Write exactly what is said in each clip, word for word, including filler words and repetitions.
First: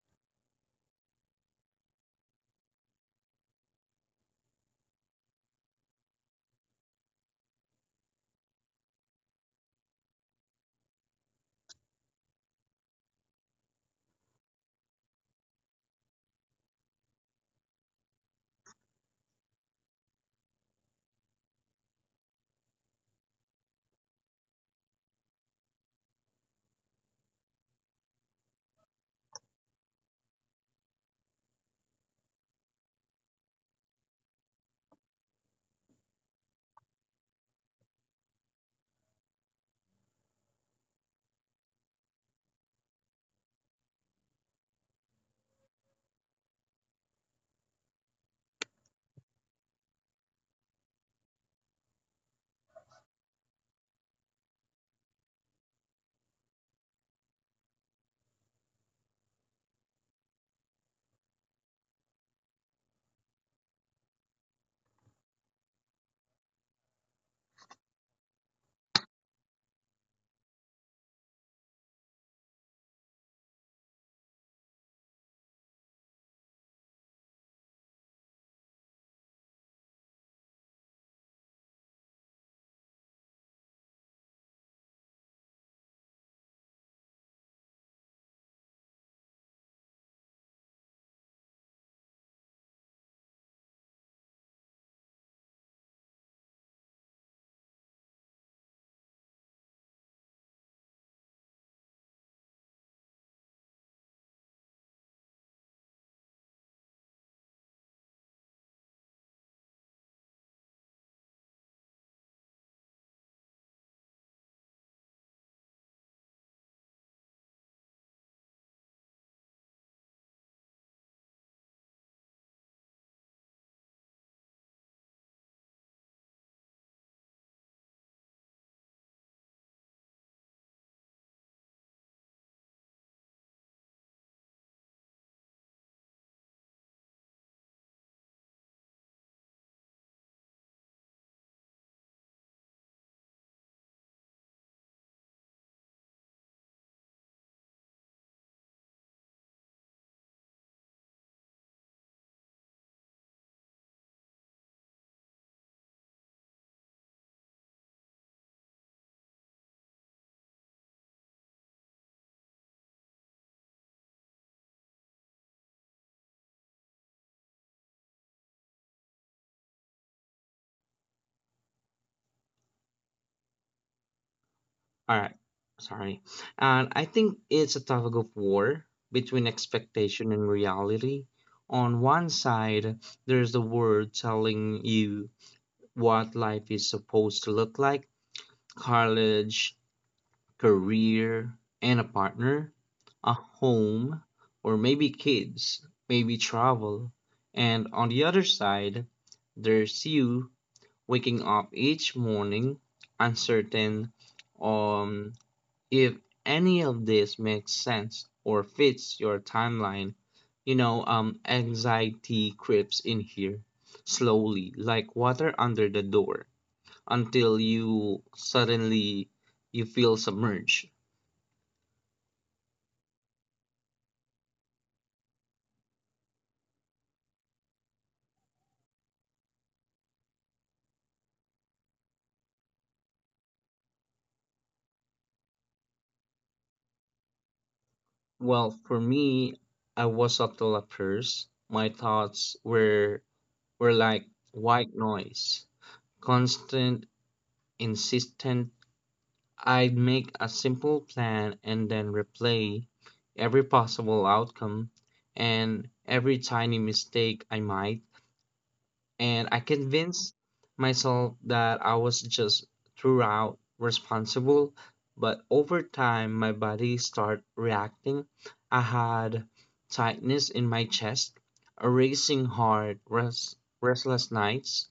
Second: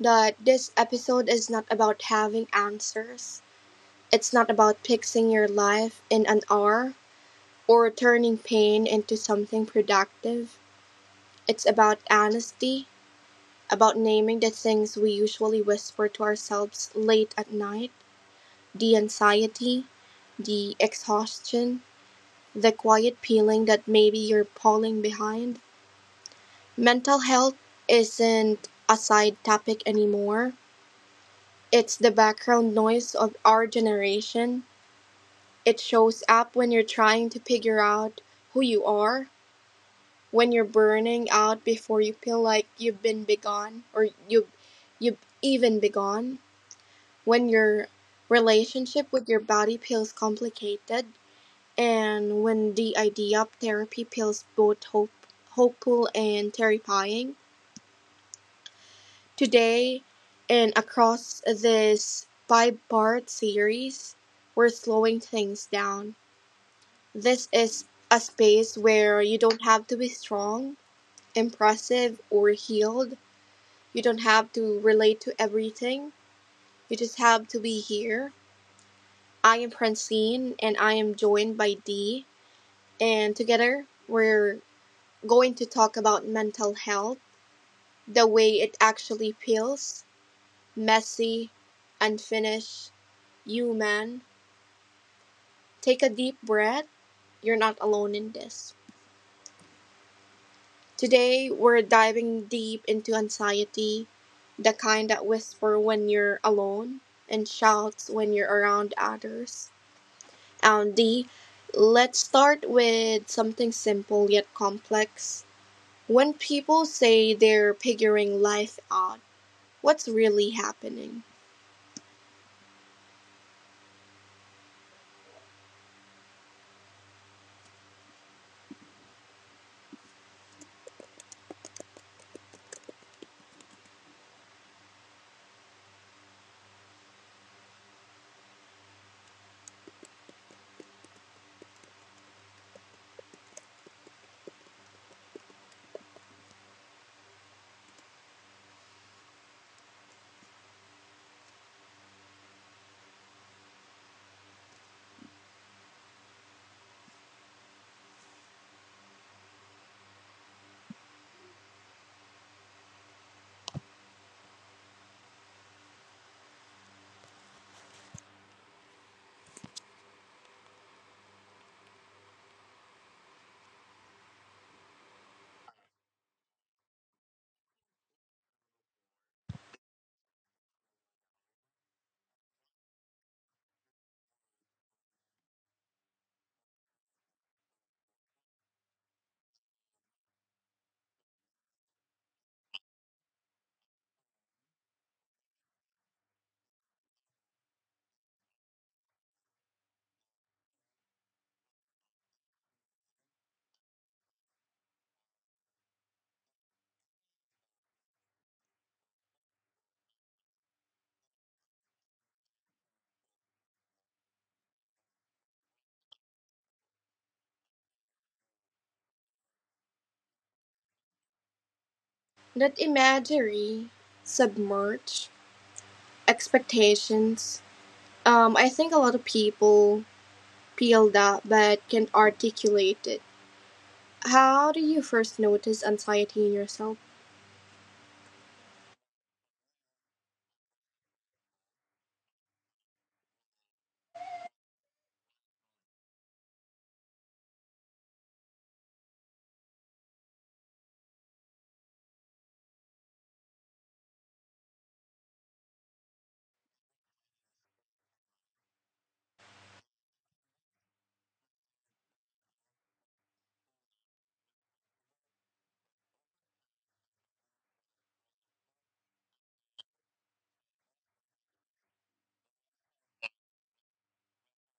that this episode is not about having answers. It's not about fixing your life in an hour or turning pain into something productive. It's about honesty, about naming the things we usually whisper to ourselves late at night: the anxiety, the exhaustion, the quiet feeling that maybe you're falling behind. Mental health isn't a side topic anymore. It's the background noise of our generation. It shows up when you're trying to figure out who you are, when you're burning out before you feel like you've been begone or you you've even begun, when your relationship with your body feels complicated, and when the idea of therapy feels both hope, hopeful and terrifying. Today, and across this five-part series, we're slowing things down. This is a space where you don't have to be strong, impressive, or healed. You don't have to relate to everything. You just have to be here. I am Francine, and I am joined by Dee. And together, we're going to talk about mental health, the way it actually feels: messy, unfinished, human. Take a deep breath. You're not alone in this. Today, we're diving deep into anxiety, the kind that whispers when you're alone and shouts when you're around others. And D, let's start with something simple yet complex. When people say they're figuring life out, what's really happening? All right, sorry. And I think it's a tug of war between expectation and reality. On one side, there's the world telling you what life is supposed to look like college, career, and a partner, a home, or maybe kids, maybe travel. And on the other side, there's you waking up each morning uncertain on if any of this makes sense or fits your timeline, you know, um, anxiety creeps in here slowly, like water under the door, until you suddenly you feel submerged. That imagery, submerge, expectations. Um, I think a lot of people Pilda but can't articulate it. How do you first notice anxiety in yourself? Well, for me, I was subtle at first. My thoughts were were like white noise, constant, insistent. I'd make a simple plan and then replay every possible outcome and every tiny mistake I might, and I convinced myself that I was just throughout responsible, but over time my body started reacting. I had tightness in my chest, a racing heart, rest, restless nights.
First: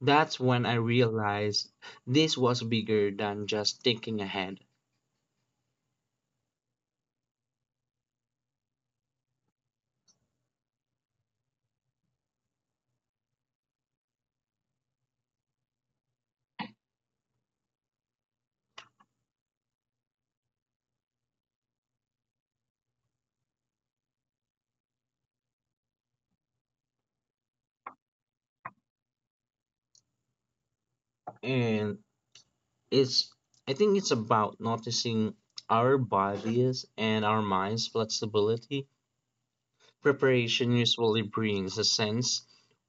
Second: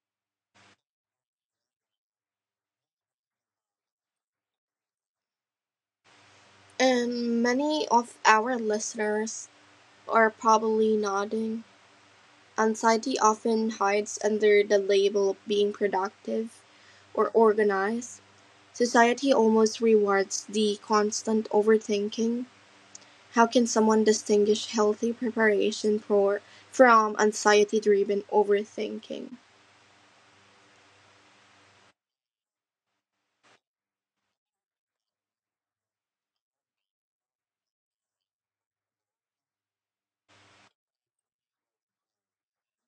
That's when I realized this was bigger than just thinking ahead. And many of our listeners are probably nodding. Anxiety often hides under the label of being productive or organized. Society almost rewards the constant overthinking. How can someone distinguish healthy preparation for from anxiety driven overthinking? And it's I think it's about noticing our bodies and our minds flexibility. Preparation usually brings a sense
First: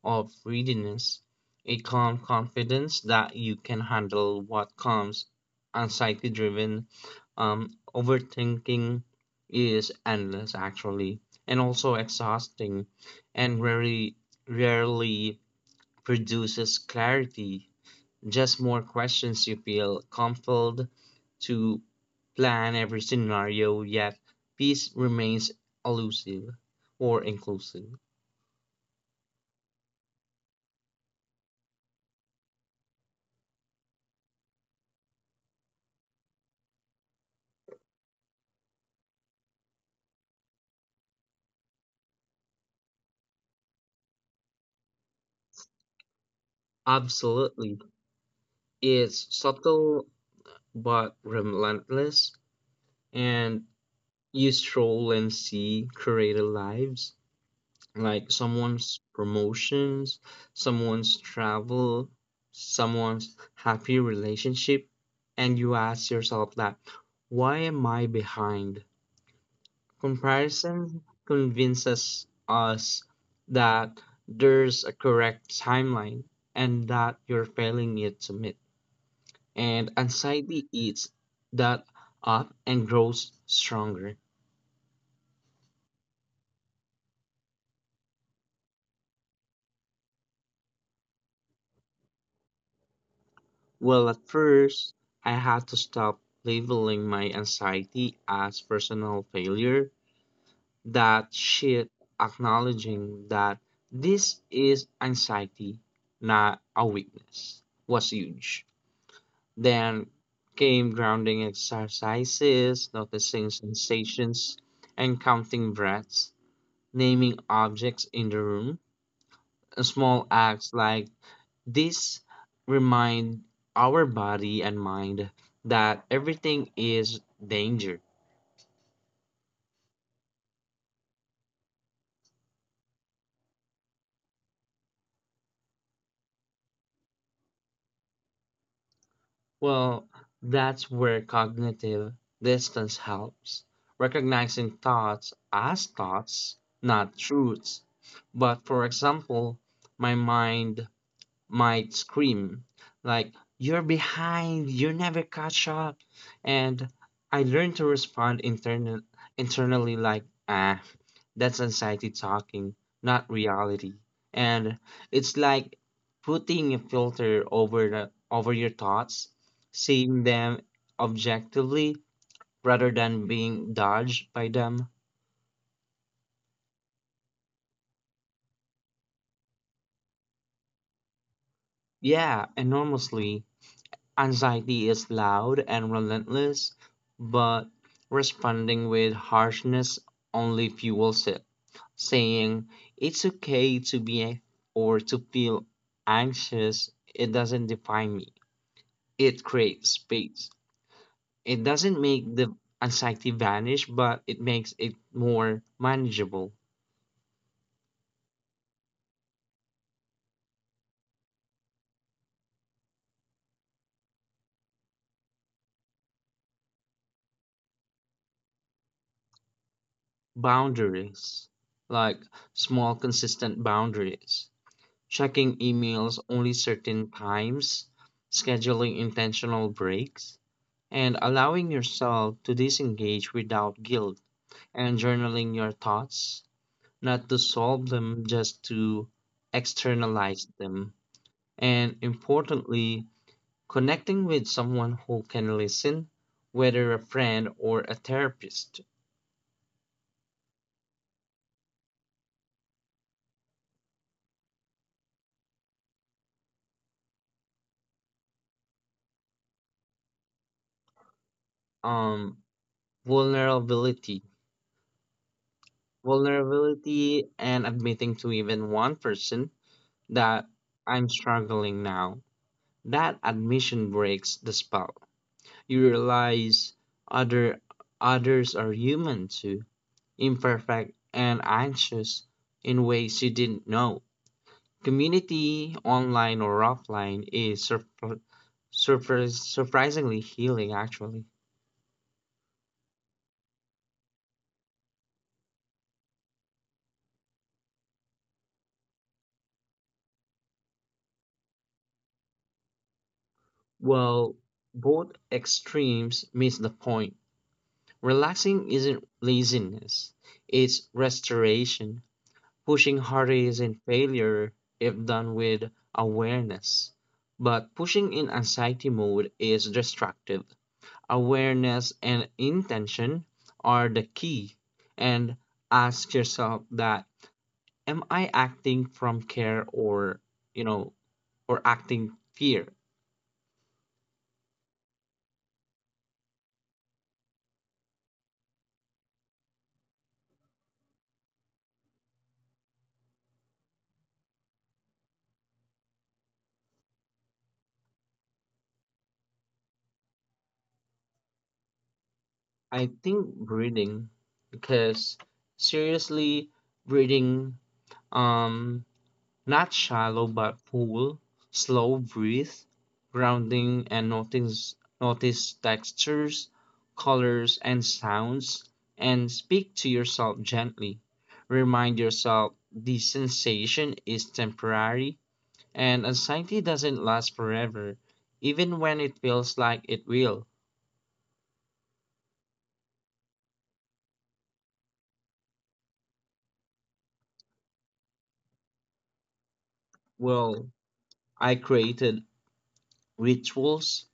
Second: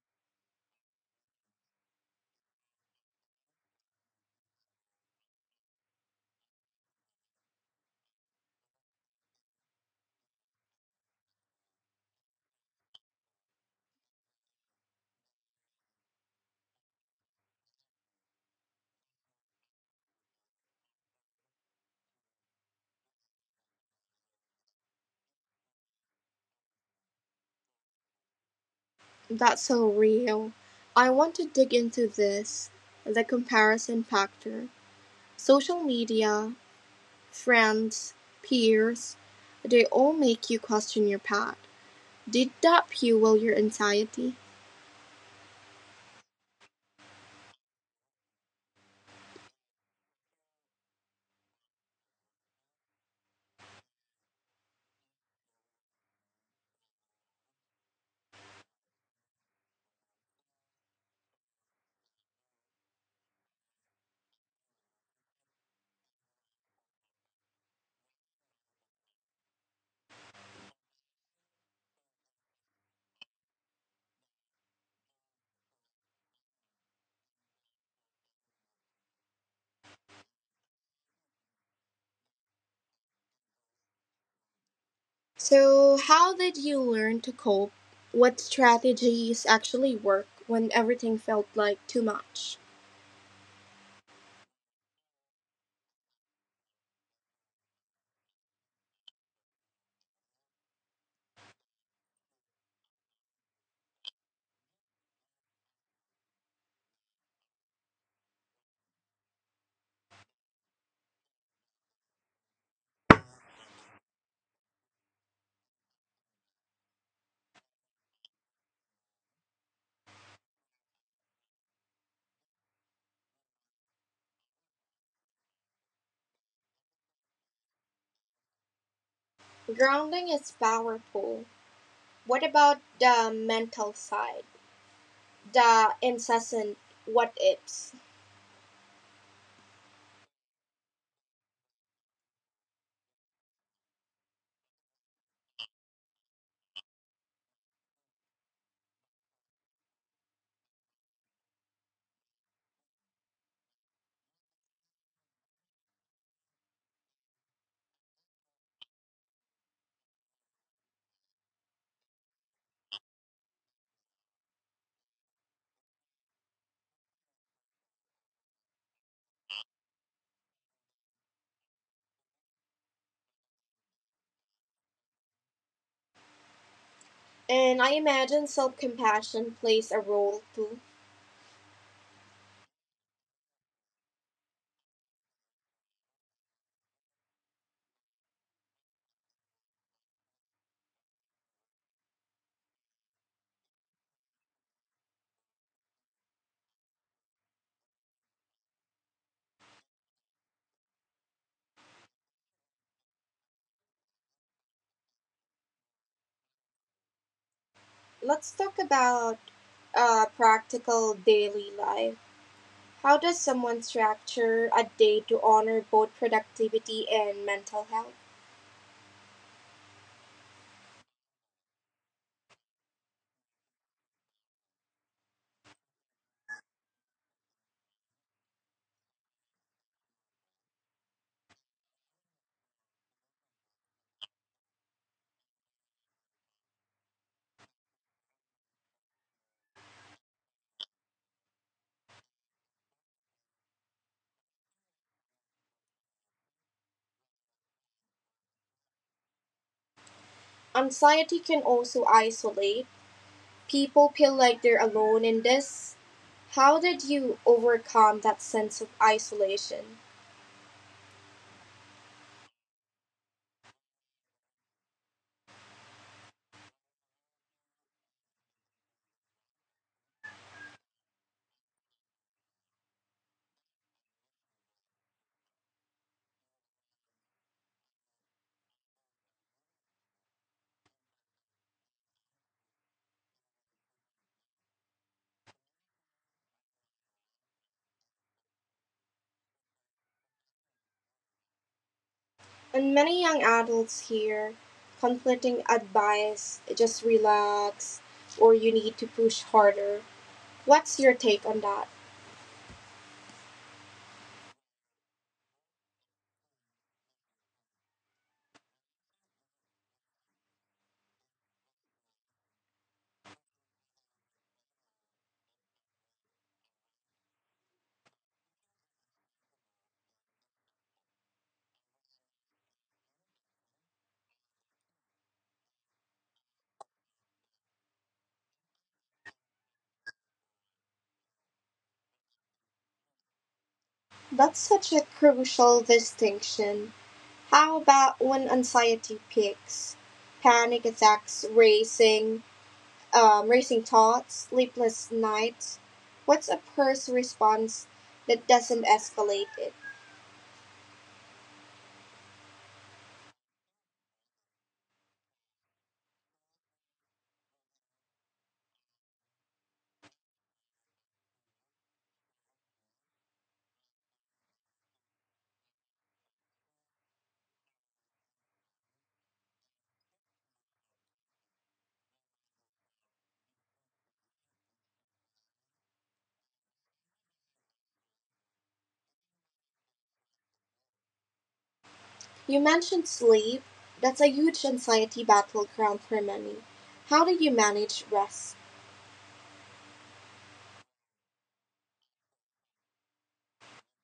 of readiness, a calm confidence that you can handle what comes. Anxiety driven um, overthinking is endless actually, and also exhausting, and rarely rarely produces clarity, just more questions you feel compelled to plan every scenario, yet peace remains elusive or inclusive. That's so real. I want to dig into this the comparison factor. Social media, friends, peers, they all make you question your path. Did that fuel your anxiety? Absolutely. It's subtle but relentless, and you stroll and see creative lives like someone's promotions, someone's travel, someone's happy relationship, and you ask yourself that why am I behind? Comparison convinces us that there's a correct timeline and that you're failing it to meet. And anxiety eats that up and grows stronger. So, how did you learn to cope? What strategies actually work when everything felt like too much? Well, at first, I had to stop labeling my anxiety as personal failure. That shit, acknowledging that this is anxiety, not a weakness, was huge. Then came grounding exercises, noticing sensations and counting breaths, naming objects in the room. Small acts like this remind our body and mind that everything is danger. Grounding is powerful. What about the mental side? The incessant what ifs? Well, that's where cognitive distance helps, recognizing thoughts as thoughts, not truths. But for example, my mind might scream like you're behind you never catch up, and I learned to respond internal, internally, like ah, that's anxiety talking, not reality. And it's like putting a filter over the, over your thoughts, seeing them objectively rather than being dodged by them. And I imagine self compassion plays a role too. Yeah, enormously. Anxiety is loud and relentless, but responding with harshness only fuels it. Saying it's okay to be or to feel anxious, it doesn't define me. It creates space. It doesn't make the anxiety vanish, but it makes it more manageable. Let's talk about uh, practical daily life. How does someone structure a day to honor both productivity and mental health? Boundaries, like small, consistent boundaries. Checking emails only certain times, scheduling intentional breaks, and allowing yourself to disengage without guilt, and journaling your thoughts, not to solve them, just to externalize them. And importantly, connecting with someone who can listen, whether a friend or a therapist. Anxiety can also isolate. People feel like they're alone in this. How did you overcome that sense of isolation? Um, Vulnerability. Vulnerability and admitting to even one person that I'm struggling now. That admission breaks the spell. You realize other others are human too, imperfect and anxious in ways you didn't know. Community, online or offline, is surpri- surpri- surprisingly healing actually. And many young adults here conflicting advice just relax or you need to push harder. What's your take on that? Well, both extremes miss the point. Relaxing isn't laziness, it's restoration. Pushing harder isn't failure if done with awareness, but pushing in anxiety mode is destructive. Awareness and intention are the key, and ask yourself that am I acting from care or you know or acting fear? That's such a crucial distinction. How about when anxiety peaks? Panic attacks, racing, um, racing thoughts, sleepless nights. What's a first response that doesn't escalate it? I think breathing, because seriously breathing, um not shallow but full, slow breathe, grounding, and notice notice textures, colors, and sounds, and speak to yourself gently. Remind yourself the sensation is temporary and anxiety doesn't last forever, even when it feels like it will. You mentioned sleep. That's a huge anxiety battleground for many. How do you manage rest? Well, I created rituals,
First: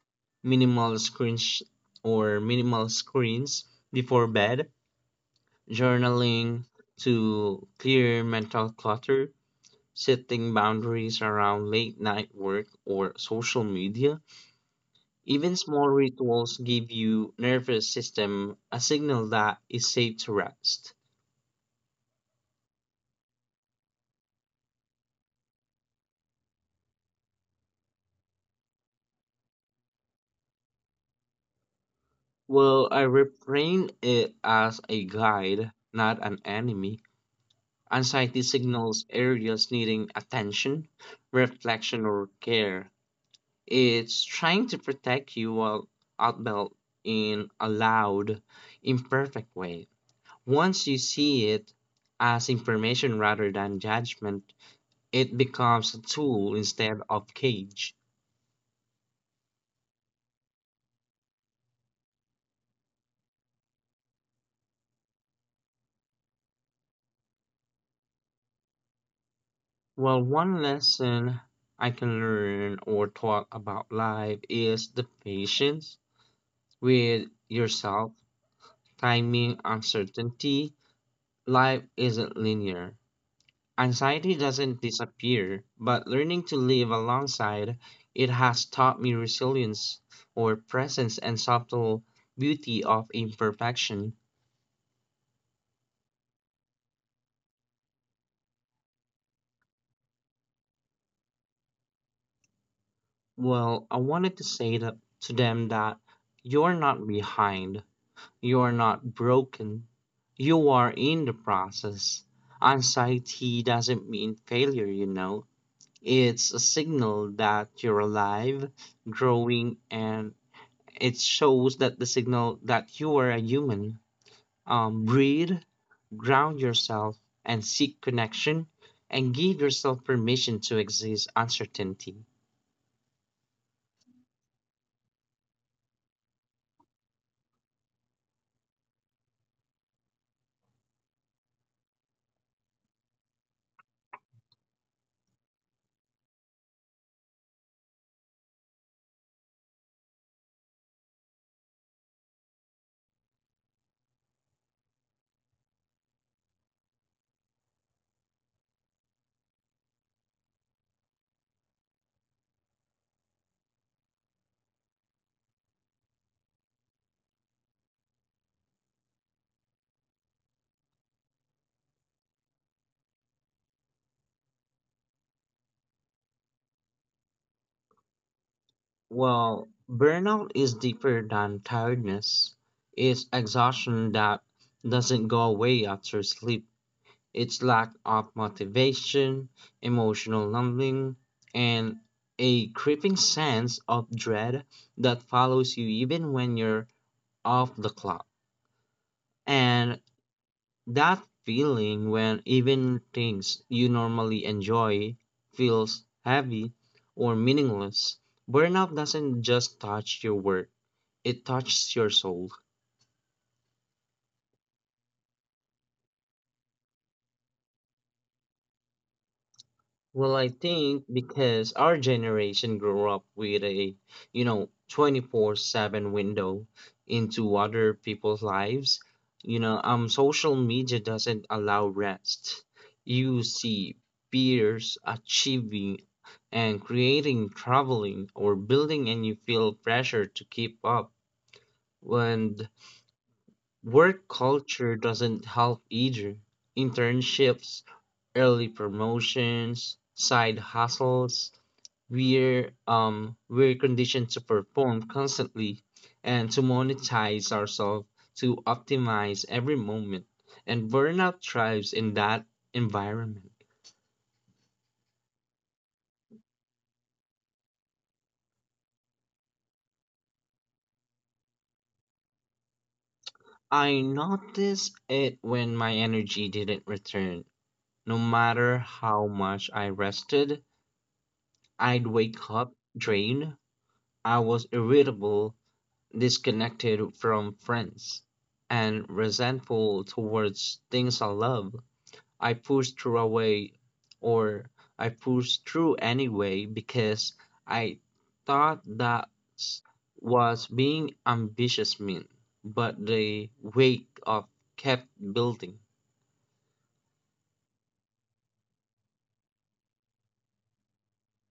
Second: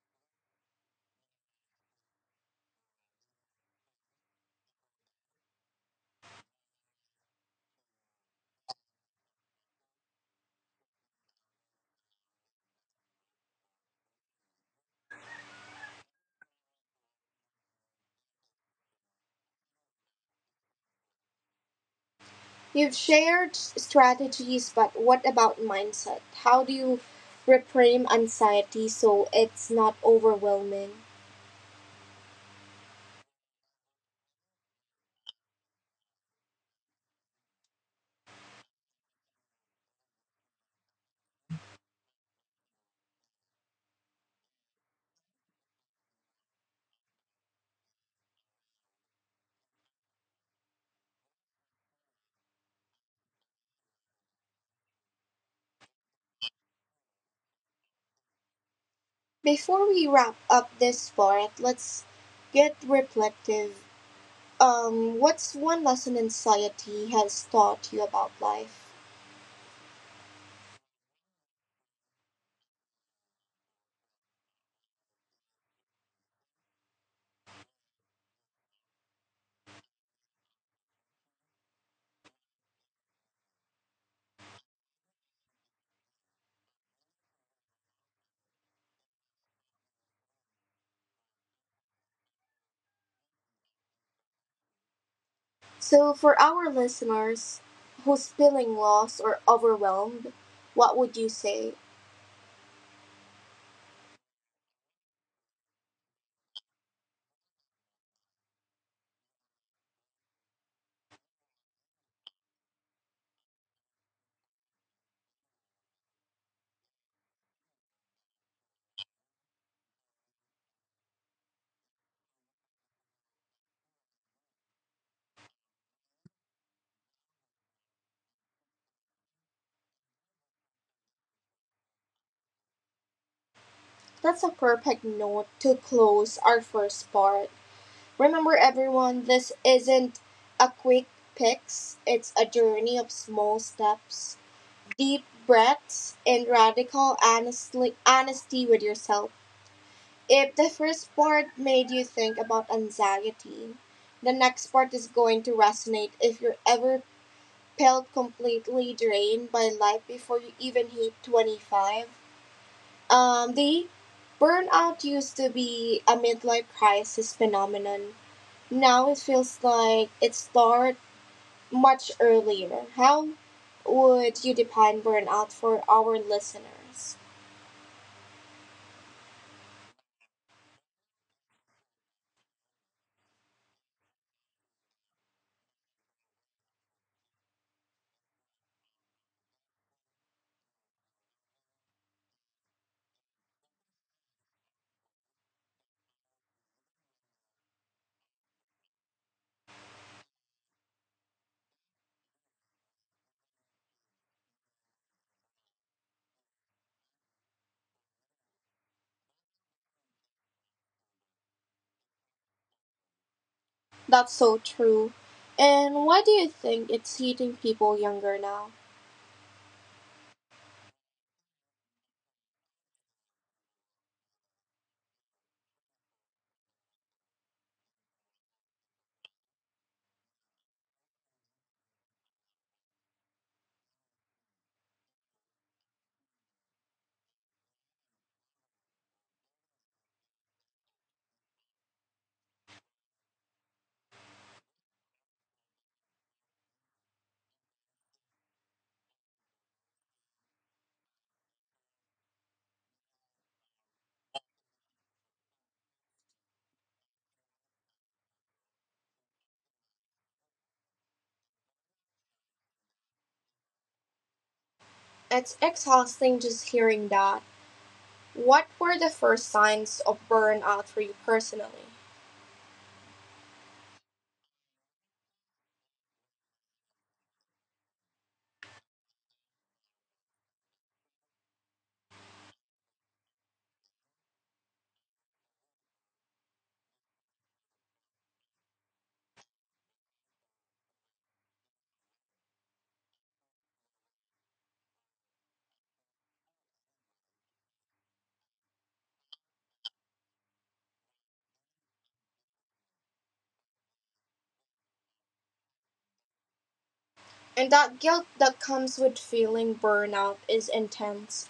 minimal screens or minimal screens before bed, journaling to clear mental clutter, setting boundaries around late night work or social media. Even small rituals give you nervous system a signal that it's safe to rest. You've shared strategies, but what about mindset? How do you reframe anxiety so it's not overwhelming? Well, I reframe it as a guide, not an enemy. Anxiety signals areas needing attention, reflection, or care. It's trying to protect you while out belt in a loud, imperfect way. Once you see it as information rather than judgment, it becomes a tool instead of cage. Before we wrap up this part, let's get reflective. Um, what's one lesson anxiety has taught you about life? Well, one lesson I can learn or talk about life is the patience with yourself, timing, uncertainty. Life isn't linear. Anxiety doesn't disappear, but learning to live alongside it has taught me resilience or presence and subtle beauty of imperfection. So, for our listeners who's feeling lost or overwhelmed, what would you say? Well, I wanted to say that to them that you're not behind, you're not broken, you are in the process. Anxiety doesn't mean failure, you know. It's a signal that you're alive, growing, and it shows that the signal that you are a human. Um, breathe, ground yourself, and seek connection, and give yourself permission to exist uncertainty. That's a perfect note to close our first part. Remember everyone, this isn't a quick fix, it's a journey of small steps, deep breaths, and radical honestly, honesty with yourself. If the first part made you think about anxiety, the next part is going to resonate if you are ever felt completely drained by life before you even hit twenty-five. Um, the burnout used to be a midlife crisis phenomenon now it feels like it started much earlier. How would you define burnout for our listeners? Well, burnout is deeper than tiredness. It's exhaustion that doesn't go away after sleep. It's lack of motivation, emotional numbing, and a creeping sense of dread that follows you even when you're off the clock. And that feeling when even things you normally enjoy feels heavy or meaningless, burnout doesn't just touch your work, it touches your soul. That's so true. And why do you think it's hitting people younger now? Well, I think because our generation grew up with a, you know, twenty-four seven window into other people's lives, you know, um social media doesn't allow rest. You see peers achieving and creating, traveling, or building, and you feel pressure to keep up. And work culture doesn't help either. Internships, early promotions, side hustles. We're um we're conditioned to perform constantly and to monetize ourselves to optimize every moment. And burnout thrives in that environment. It's exhausting just hearing that. What were the first signs of burnout for you personally? I noticed it when my energy didn't return. No matter how much I rested, I'd wake up drained. I was irritable, disconnected from friends, and resentful towards things I love. I pushed through away, or I pushed through anyway because I thought that was being ambitious mean, but the weight of kept building. And that guilt that comes with feeling burnout is intense.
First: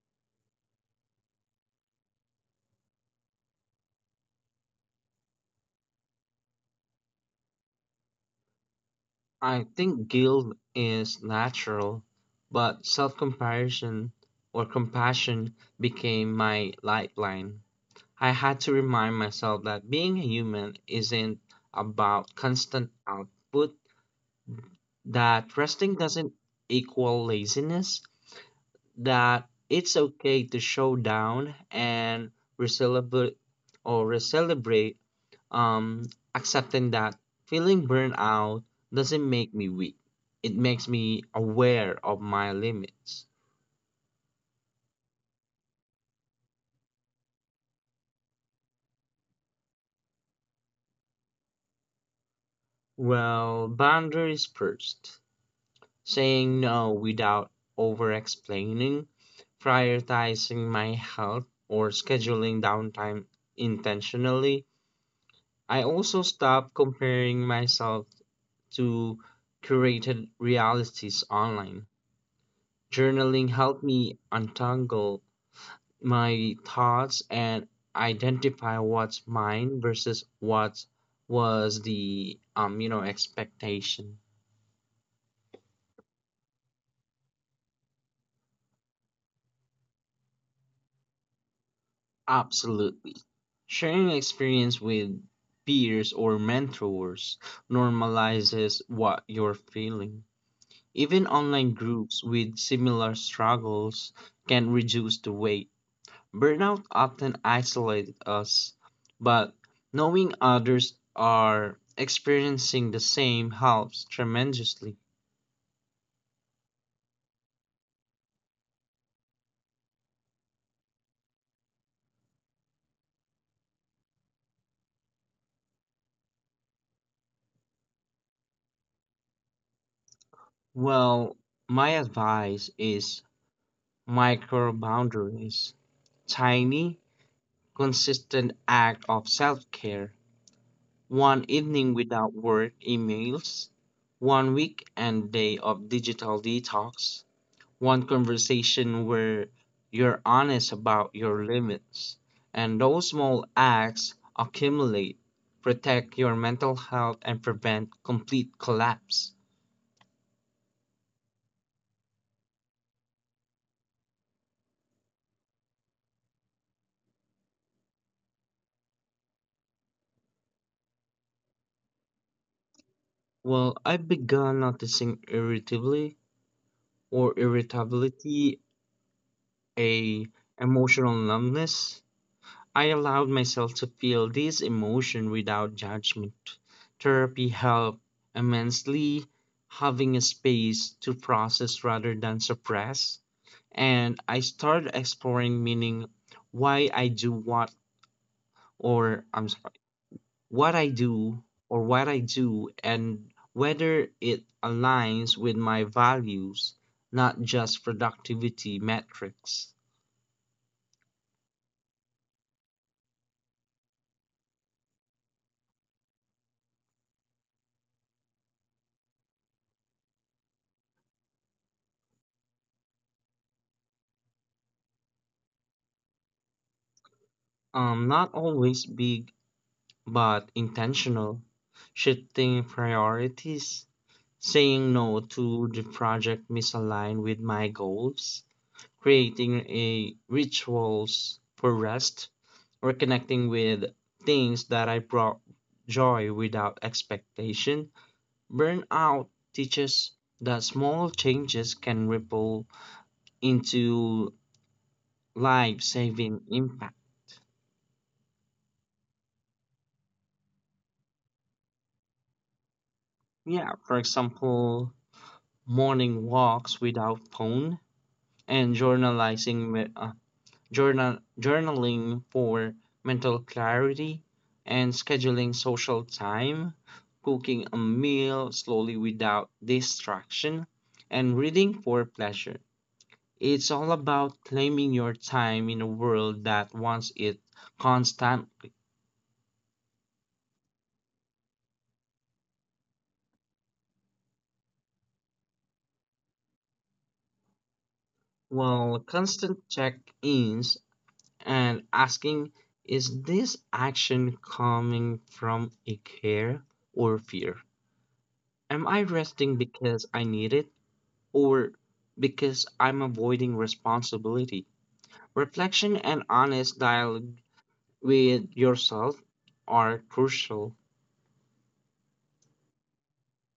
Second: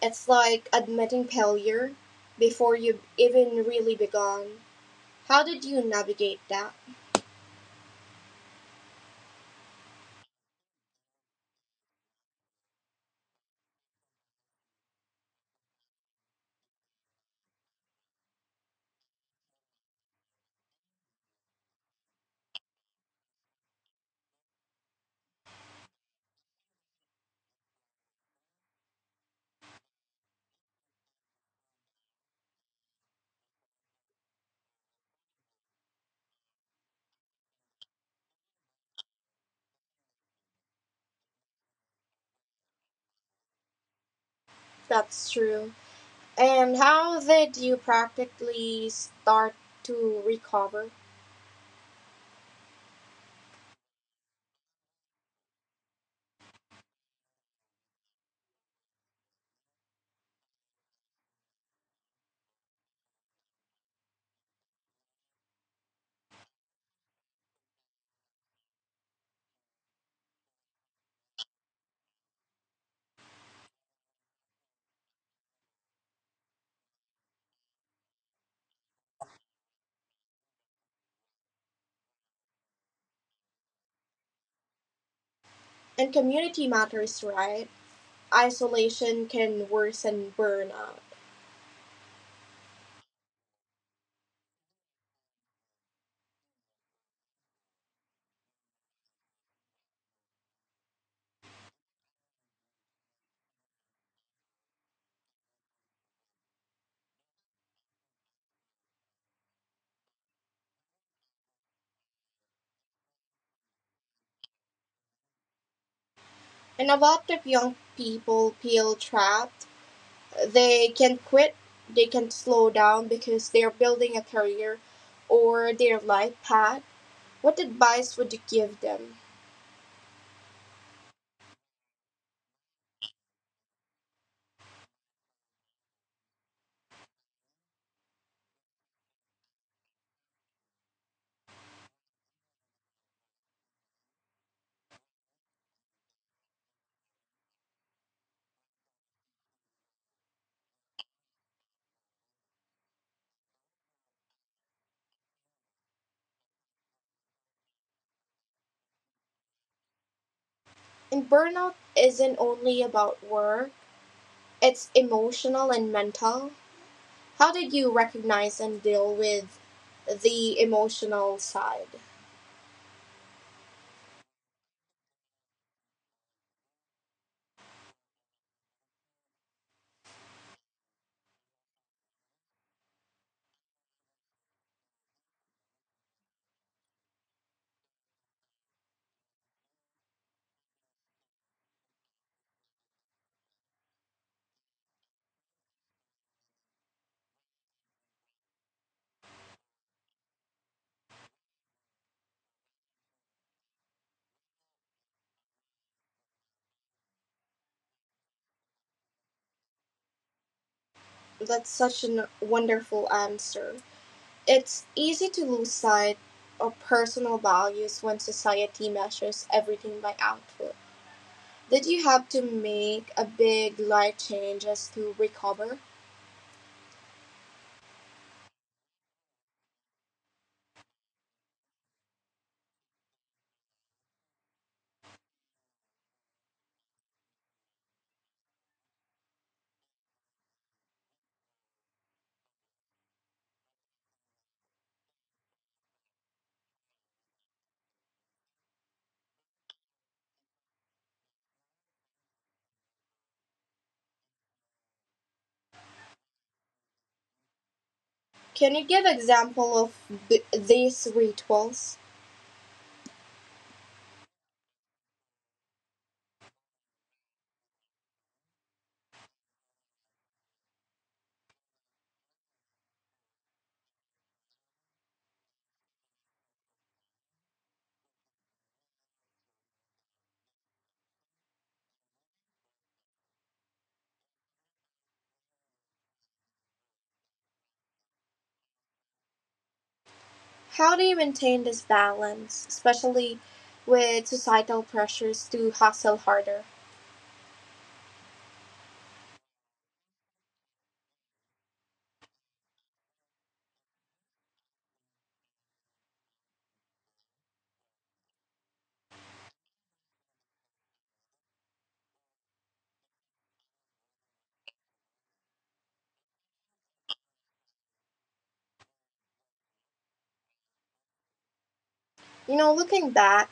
It's like admitting failure before you've even really begun. How did you navigate that? I think guilt is natural, but self comparison or compassion became my lifeline. I had to remind myself that being a human isn't about constant output, that resting doesn't equal laziness, that it's okay to show down and we celebrate or we celebrate um, accepting that feeling burned out doesn't make me weak. It makes me aware of my limits. That's true. And how did you practically start to recover? Well, boundaries first. Saying no without over explaining, prioritizing my health, or scheduling downtime intentionally. I also stop comparing myself to curated realities online. Journaling helped me untangle my thoughts and identify what's mine versus what was the um you know expectation. And community matters, right? Isolation can worsen burnout. Absolutely. Sharing experience with peers or mentors normalizes what you're feeling. Even online groups with similar struggles can reduce the weight. Burnout often isolates us, but knowing others are experiencing the same helps tremendously. And a lot of young people feel trapped. They can quit, they can slow down because they're building a career or their life path. What advice would you give them? Well, my advice is micro boundaries, tiny, consistent act of self-care, one evening without work emails, one week and day of digital detox, one conversation where you're honest about your limits. And those small acts accumulate, protect your mental health, and prevent complete collapse. And burnout isn't only about work, it's emotional and mental. How did you recognize and deal with the emotional side? Well, I've begun noticing irritability or irritability, a emotional numbness. I allowed myself to feel this emotion without judgment. Therapy helped immensely, having a space to process rather than suppress. And I started exploring meaning, why I do what or I'm sorry, what I do or what I do and whether it aligns with my values, not just productivity metrics. That's such a wonderful answer. It's easy to lose sight of personal values when society measures everything by output. Did you have to make a big life change changes to recover? Um, not always big but intentional, shifting priorities, saying no to the project misaligned with my goals, creating a rituals for rest, or connecting with things that I brought joy without expectation. Burnout teaches that small changes can ripple into life-saving impact. Can you give an example of b- these rituals? Yeah, for example, morning walks without phone, and journalizing me- uh, journal journaling for mental clarity, and scheduling social time, cooking a meal slowly without distraction, and reading for pleasure. It's all about claiming your time in a world that wants it constantly. How do you maintain this balance, especially with societal pressures to hustle harder? Well, constant check-ins, and asking is this action coming from a care or fear? Am I resting because I need it or because I'm avoiding responsibility? Reflection and honest dialogue with yourself are crucial. You know, looking back,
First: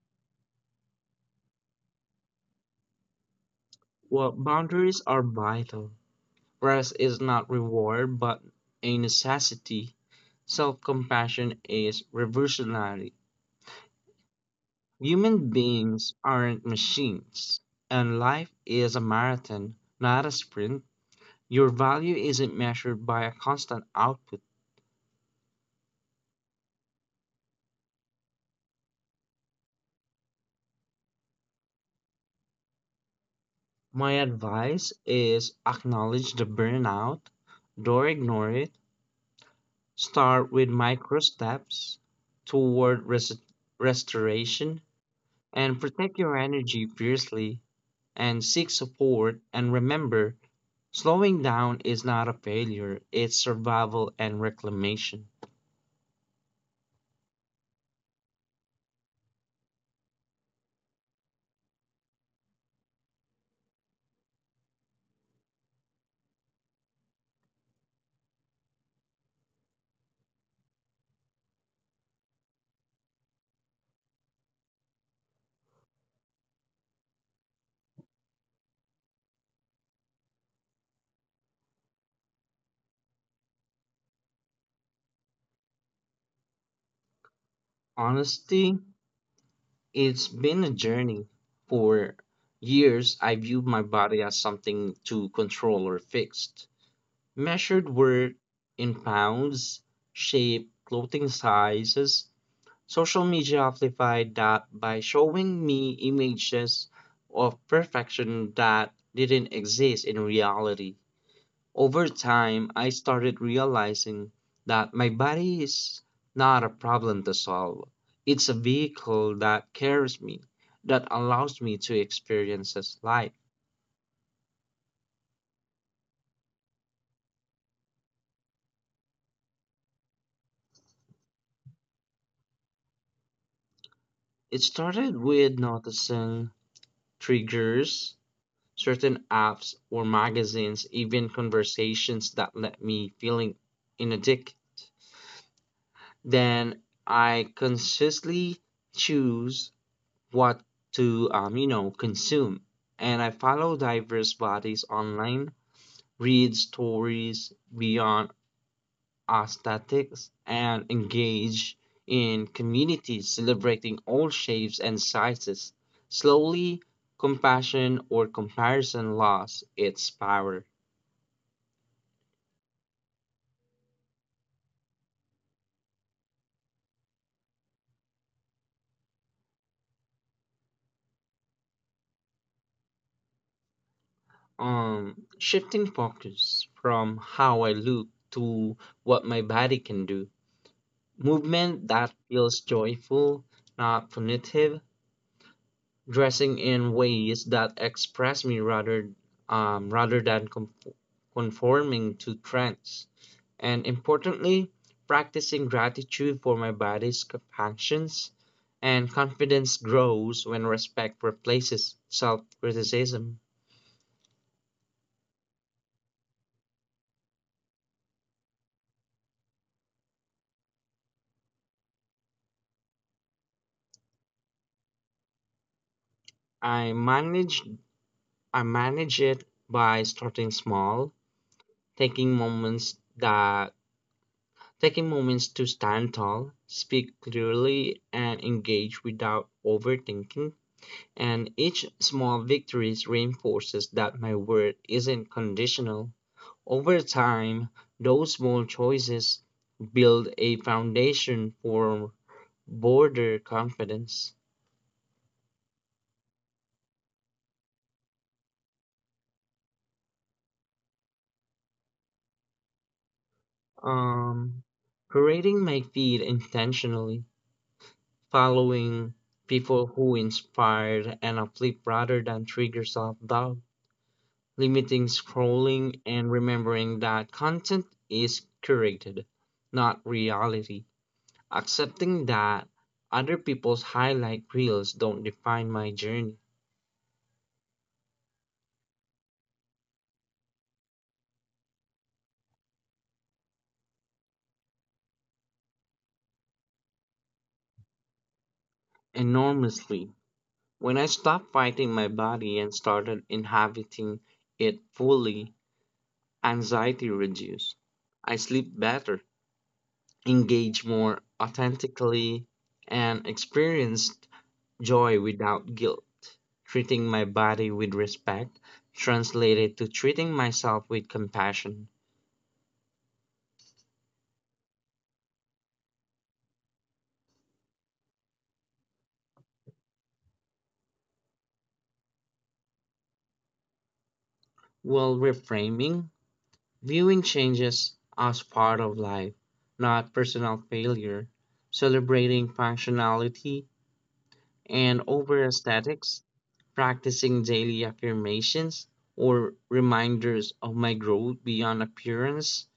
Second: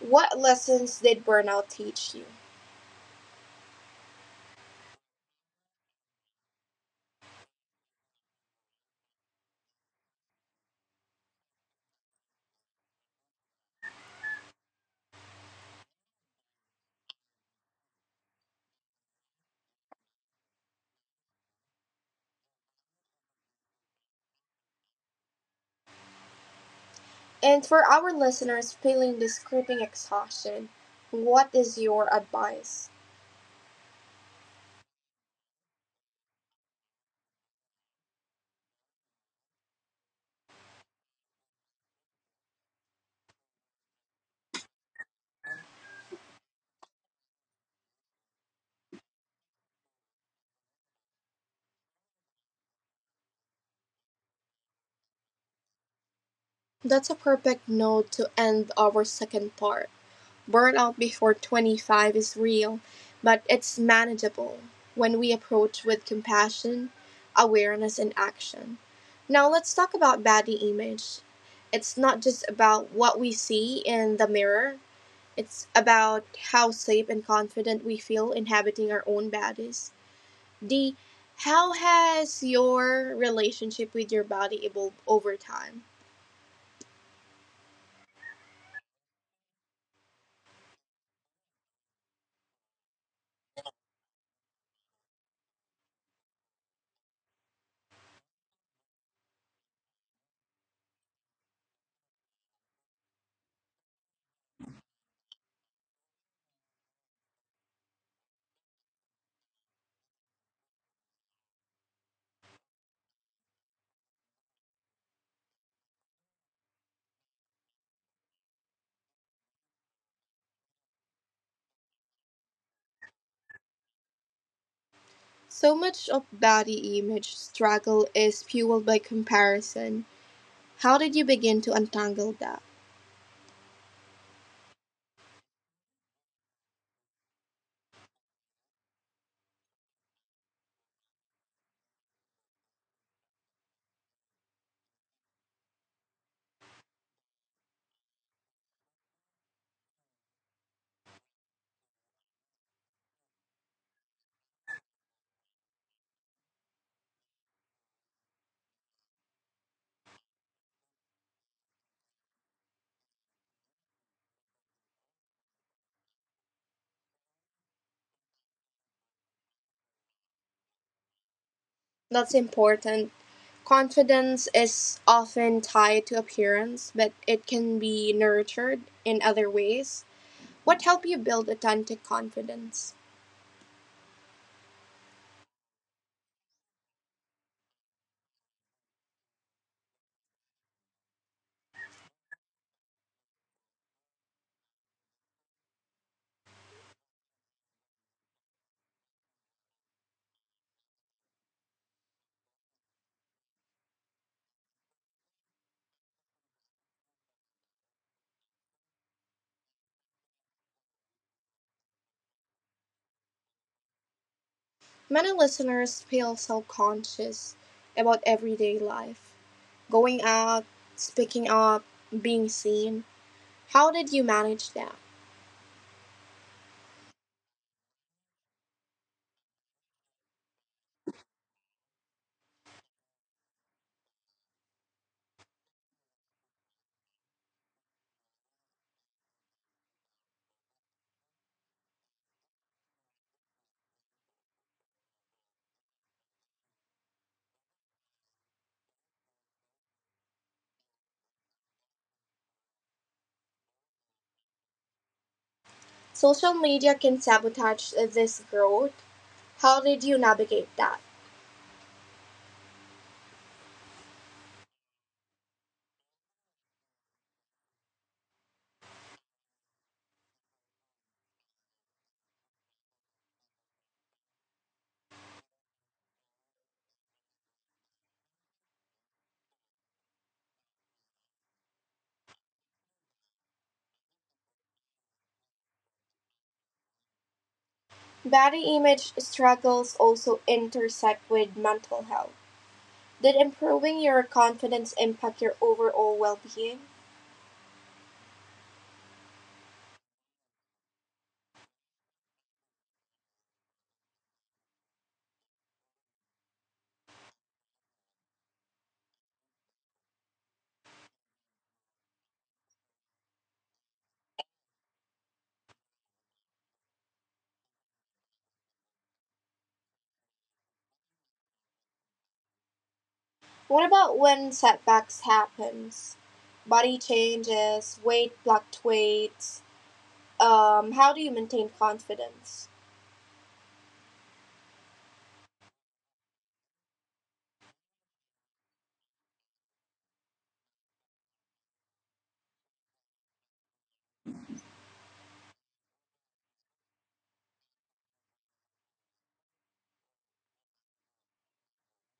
what lessons did burnout teach you? Well, boundaries are vital. Rest is not reward but a necessity. Self compassion is revolutionary. Human beings aren't machines, and life is a marathon, not a sprint. Your value isn't measured by a constant output. And for our listeners feeling this creeping exhaustion, what is your advice? My advice is acknowledge the burnout, don't ignore it. Start with micro steps toward res- restoration, and protect your energy fiercely, and seek support. And remember, slowing down is not a failure, it's survival and reclamation. That's a perfect note to end our second part. Burnout before twenty-five is real, but it's manageable when we approach with compassion, awareness, and action. Now, let's talk about body image. It's not just about what we see in the mirror, it's about how safe and confident we feel inhabiting our own bodies. D. How has your relationship with your body evolved over time? Honestly, it's been a journey. For years, I viewed my body as something to control or fix. Measured were in pounds, shape, clothing sizes. Social media amplified that by showing me images of perfection that didn't exist in reality. Over time, I started realizing that my body is not a problem to solve. It's a vehicle that carries me, that allows me to experience this life. So much of body image struggle is fueled by comparison. How did you begin to untangle that? It started with noticing triggers, certain apps or magazines, even conversations that let me feeling in a dick, then I consciously choose what to um, you know consume. And I follow diverse bodies online, read stories beyond aesthetics, and engage in communities celebrating all shapes and sizes. Slowly, compassion or comparison lost its power. That's important. Confidence is often tied to appearance, but it can be nurtured in other ways. What helped you build authentic confidence? Um, shifting focus from how I look to what my body can do. Movement that feels joyful, not punitive. Dressing in ways that express me rather, um, rather than conf- conforming to trends. And importantly, practicing gratitude for my body's compactions. And confidence grows when respect replaces self criticism. Many listeners feel self-conscious about everyday life, going out, speaking up, being seen. How did you manage that? I managed I manage it by starting small, taking moments that taking moments to stand tall, speak clearly and engage without overthinking. And each small victory reinforces that my word isn't conditional. Over time, those small choices build a foundation for border confidence. Social media can sabotage this growth. How did you navigate that? Um, Creating my feed intentionally. Following people who inspire and uplift rather than trigger self doubt, limiting scrolling, and remembering that content is curated, not reality. Accepting that other people's highlight reels don't define my journey. Body image struggles also intersect with mental health. Did improving your confidence impact your overall well-being? Enormously. When I stopped fighting my body and started inhabiting it fully, anxiety reduced. I sleep better, engage more authentically, and experienced joy without guilt. Treating my body with respect translated to treating myself with compassion, What about when setbacks happens? Body changes, weight fluctuates, um, how do you maintain confidence? while reframing, viewing changes as part of life, not personal failure, celebrating functionality and over aesthetics, practicing daily affirmations or reminders of my growth beyond appearance.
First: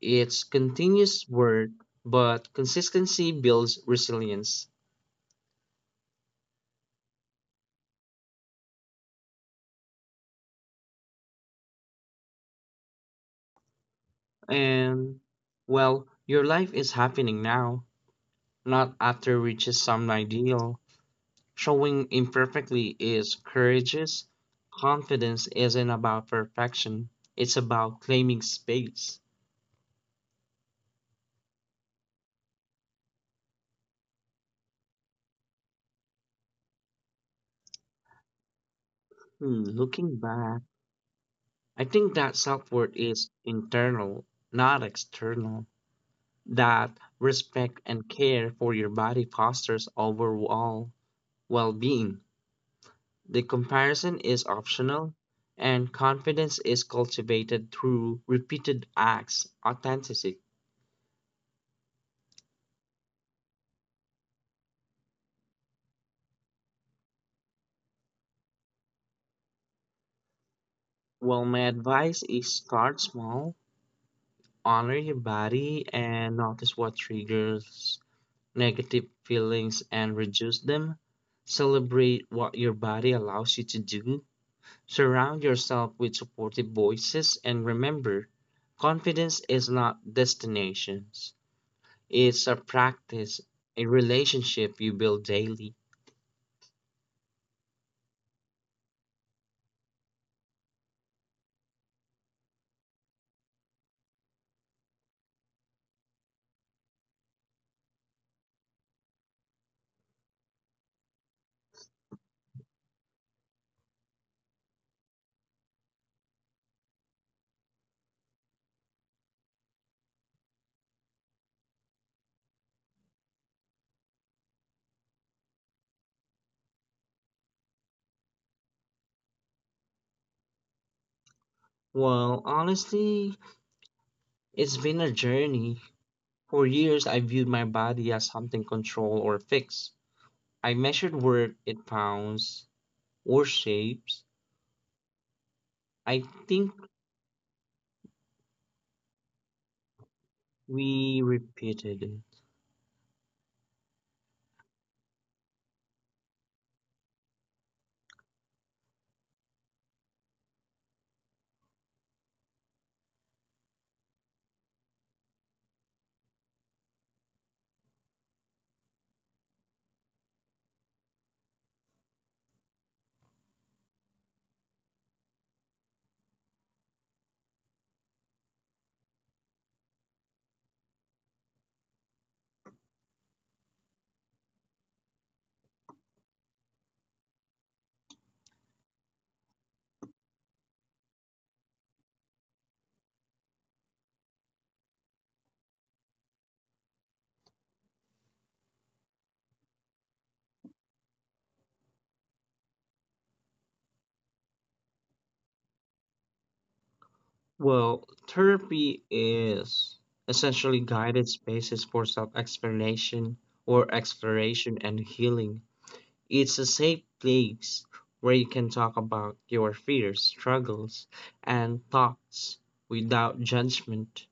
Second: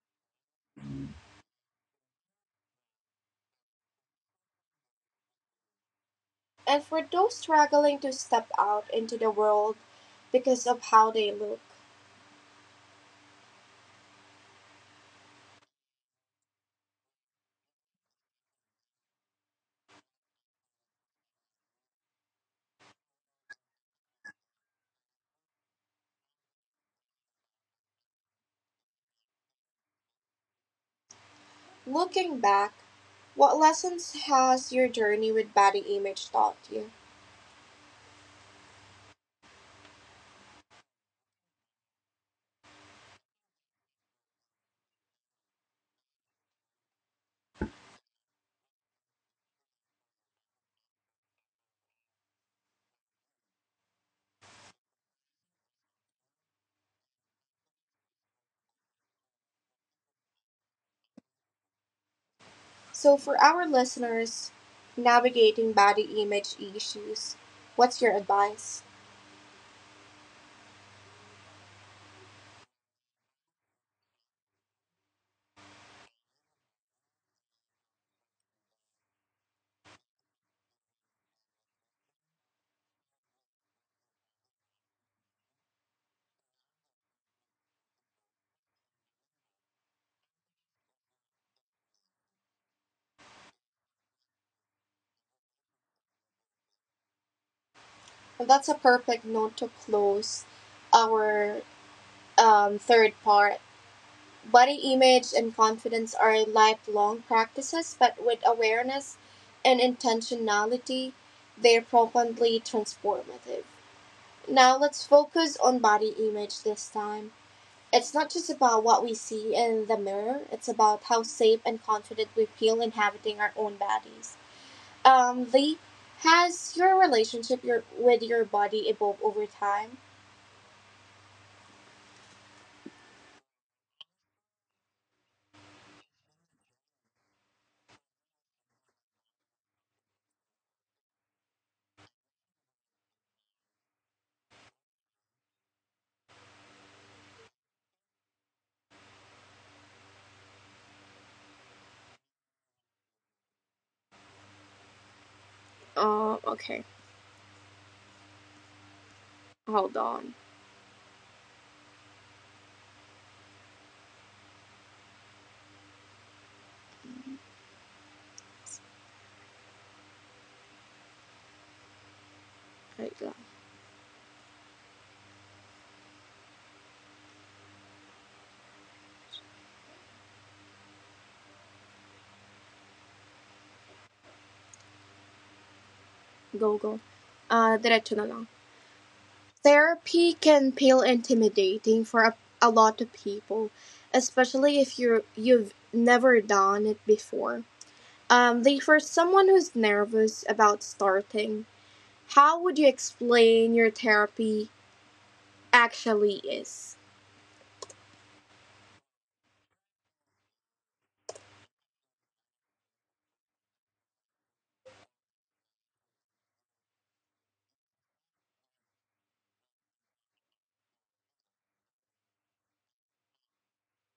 It's continuous work, but consistency builds resilience. And for those struggling to step out into the world because of how they look, And, well, your life is happening now, not after reaches some ideal. Showing imperfectly is courageous. Confidence isn't about perfection, it's about claiming space. looking back, what lessons has your journey with body image taught you? Hmm, looking back, I think that self worth is internal, not external. That respect and care for your body fosters overall well-being. The comparison is optional, and confidence is cultivated through repeated acts, authenticity. So, for our listeners navigating body image issues, what's your advice? Well, my advice is start small, honor your body, and notice what triggers negative feelings and reduce them. Celebrate what your body allows you to do. Surround yourself with supportive voices, and remember, confidence is not destinations. It's a practice, a relationship you build daily. And that's a perfect note to close our um, third part. Body image and confidence are lifelong practices, but with awareness and intentionality, they're profoundly transformative. Now, let's focus on body image this time. It's not just about what we see in the mirror, it's about how safe and confident we feel inhabiting our own bodies. Um, Lee, has your relationship your, with your body evolved over time? Well, honestly, it's been a journey. For years, I viewed my body as something controlled or fixed. I measured worth in pounds or shapes. I think we repeated it. Um, uh, okay. Hold on. Wait lang. Go, go. Ah, diretso na lang. Therapy can feel intimidating for a a lot of people, especially if you you've never done it before. Um, like for someone who's nervous about starting, how would you explain your therapy actually is? Well, therapy is essentially guided spaces for self explanation or exploration and healing. It's a safe place where you can talk about your fears, struggles, and thoughts without judgment.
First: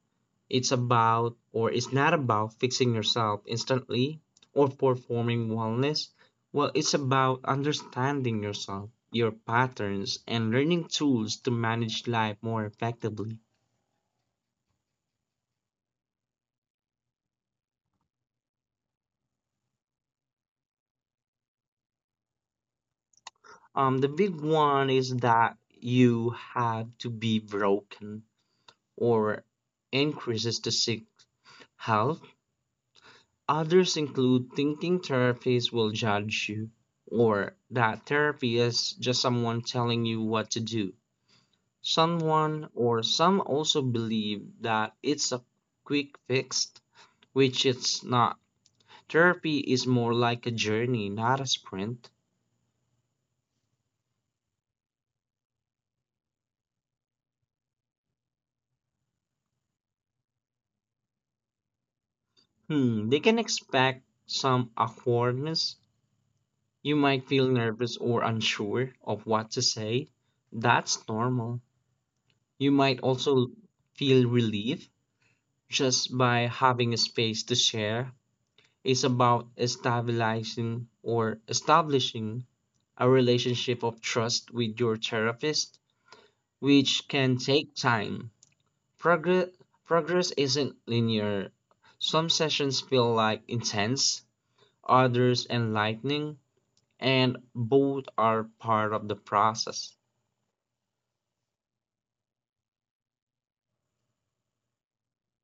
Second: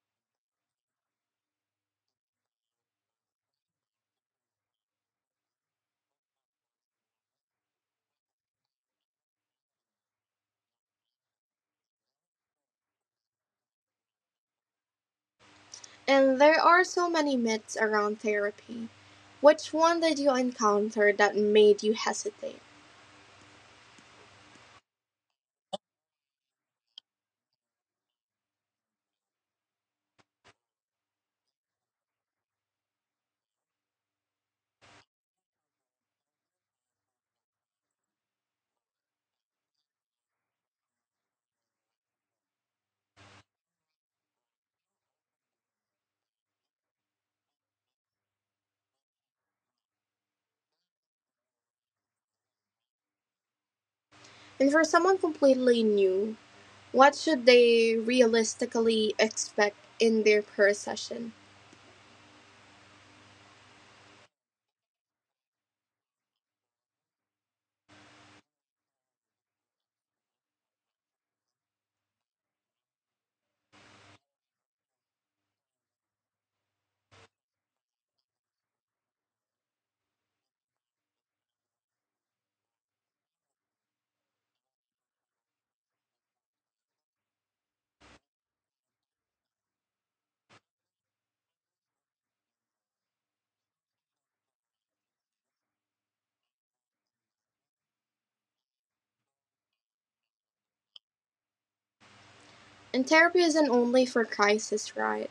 It's about or it's not about fixing yourself instantly or performing wellness. Well, it's about understanding yourself, your patterns, and learning tools to manage life more effectively. And there are so many myths around therapy. Which one did you encounter that made you hesitate? Um, the big one is that you have to be broken or increases to seek help. Others include thinking therapists will judge you, or that therapy is just someone telling you what to do. Someone or some also believe that it's a quick fix, which it's not. Therapy is more like a journey, not a sprint. And for someone completely new, what should they realistically expect in their per session? Hmm, they can expect some awkwardness. You might feel nervous or unsure of what to say. That's normal. You might also feel relief just by having a space to share. It's about stabilizing or establishing a relationship of trust with your therapist, which can take time. Progress, Progress isn't linear. Some sessions feel like intense, others enlightening, and both are part of the process. And therapy isn't only for crisis, right?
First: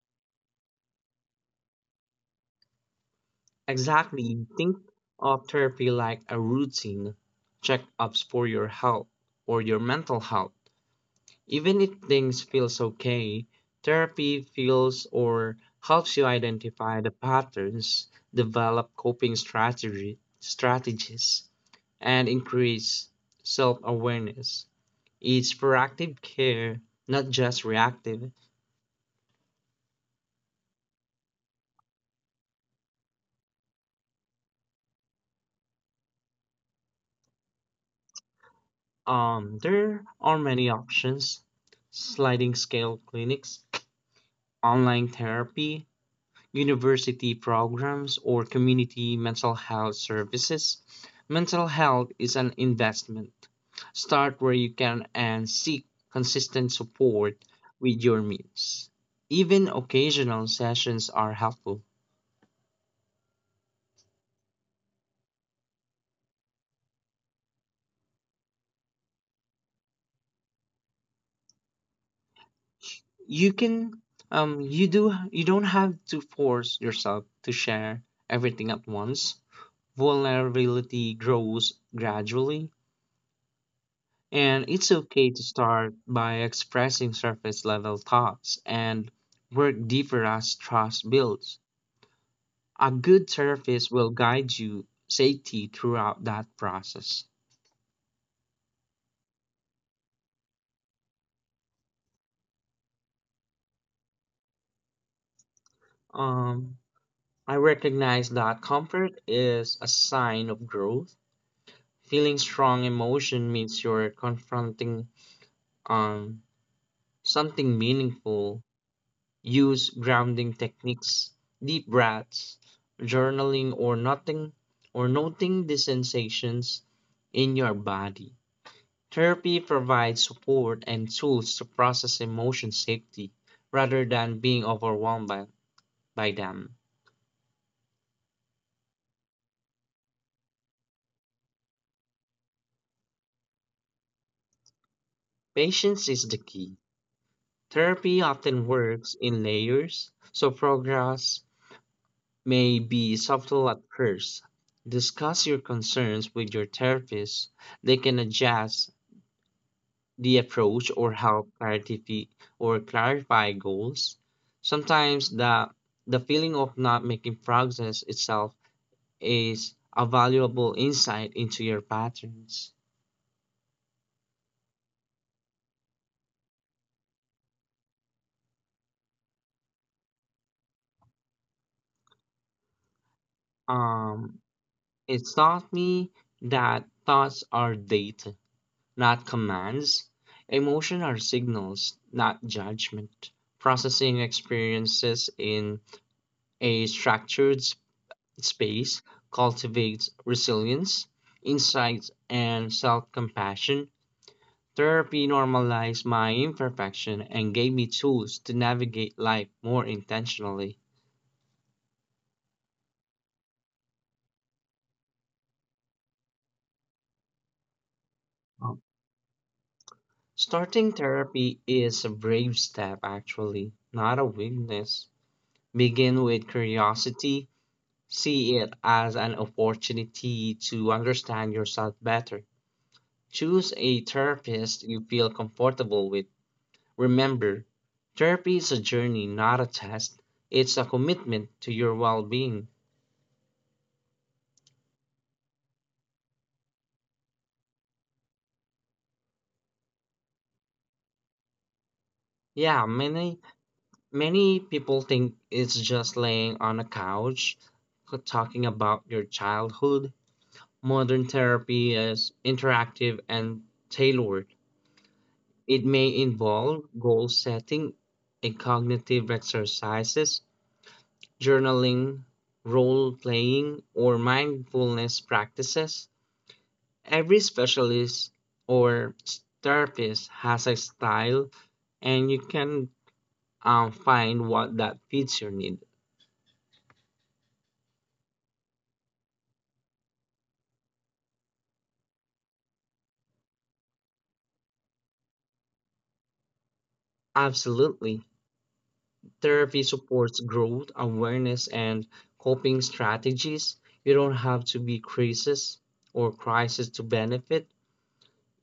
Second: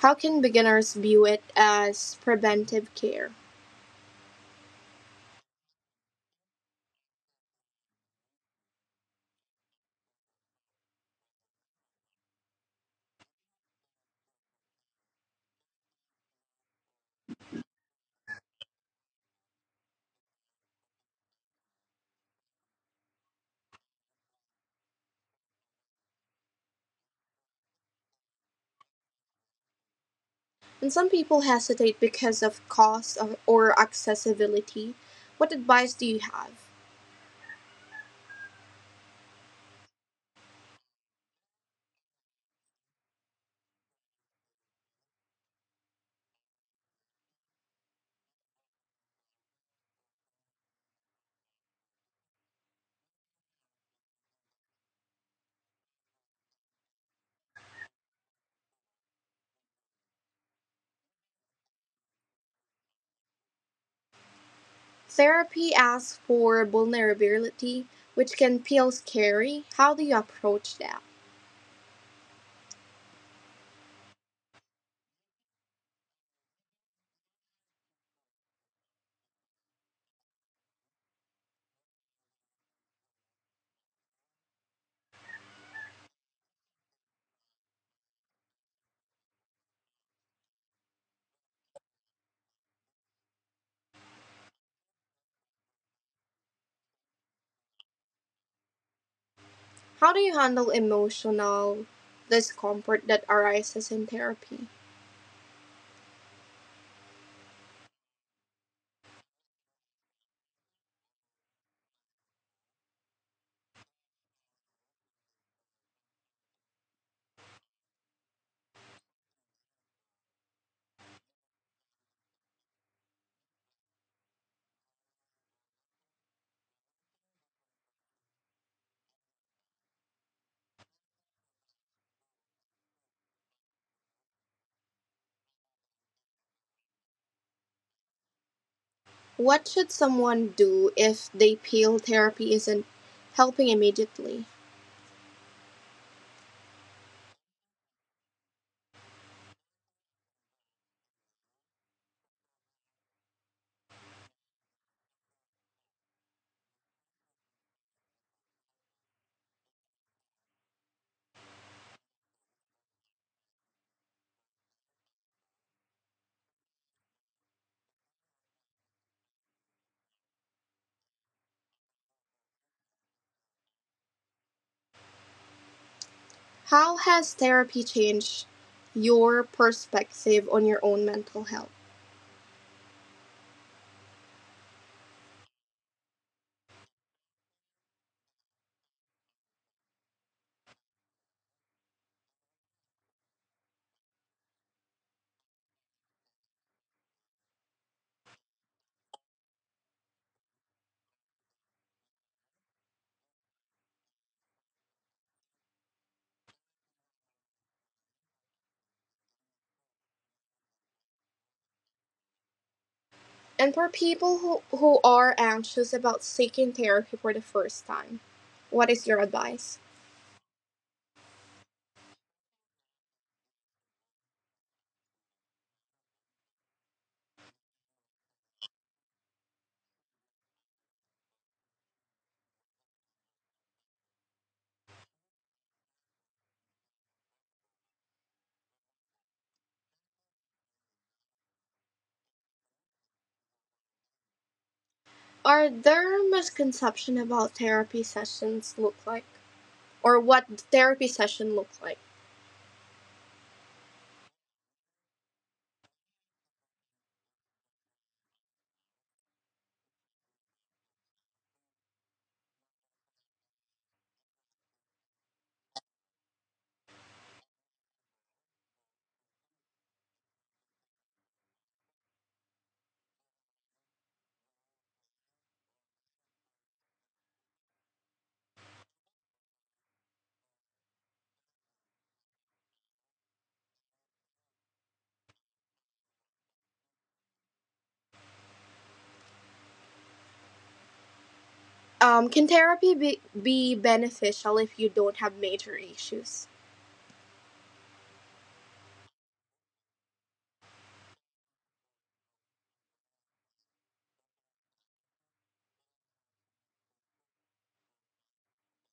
How can beginners view it as preventive care? Exactly. Think of therapy like a routine checkups for your health or your mental health. Even if things feels okay, therapy feels or helps you identify the patterns, develop coping strategy strategies, and increase self-awareness. It's proactive care, not just reactive. And some people hesitate because of cost of- or accessibility. What advice do you have? Um, there are many options: sliding scale clinics, online therapy, university programs, or community mental health services. Mental health is an investment. Start where you can and seek consistent support with your means. Even occasional sessions are helpful. Therapy asks for vulnerability, which can feel scary. How do you approach that? You can um you do you don't have to force yourself to share everything at once. Vulnerability grows gradually. And it's okay to start by expressing surface level thoughts and work deeper as trust builds. A good therapist will guide you safety throughout that process. How do you handle emotional discomfort that arises in therapy? Um, I recognize that comfort is a sign of growth. Feeling strong emotion means you're confronting um, something meaningful. Use grounding techniques, deep breaths, journaling or nothing or noting the sensations in your body. Therapy provides support and tools to process emotions safely rather than being overwhelmed by, by them. What should someone do if they feel therapy isn't helping immediately? Patience is the key. Therapy often works in layers, so progress may be subtle at first. Discuss your concerns with your therapist. They can adjust the approach or help clarify or clarify goals. Sometimes the the feeling of not making progress itself is a valuable insight into your patterns. How has therapy changed your perspective on your own mental health? Um, it taught me that thoughts are data, not commands. Emotion are signals, not judgment. Processing experiences in a structured space cultivates resilience, insights, and self compassion. Therapy normalized my imperfection and gave me tools to navigate life more intentionally. And for people who, who are anxious about seeking therapy for the first time, what is your Um, advice? Starting therapy is a brave step, actually, not a weakness. Begin with curiosity, see it as an opportunity to understand yourself better. Choose a therapist you feel comfortable with. Remember, therapy is a journey, not a test. It's a commitment to your well-being. Are there misconceptions about therapy sessions look like? Or what therapy session look like? Yeah, many many people think it's just laying on a couch c- talking about your childhood. Modern therapy is interactive and tailored. It may involve goal setting and cognitive exercises, journaling, role playing, or mindfulness practices. Every specialist or therapist has a style, and you can um, find what that fits your need. Um, can therapy be, be beneficial if you don't have major issues? Absolutely. Therapy supports growth, awareness, and coping strategies. You don't have to be crisis or crisis to benefit.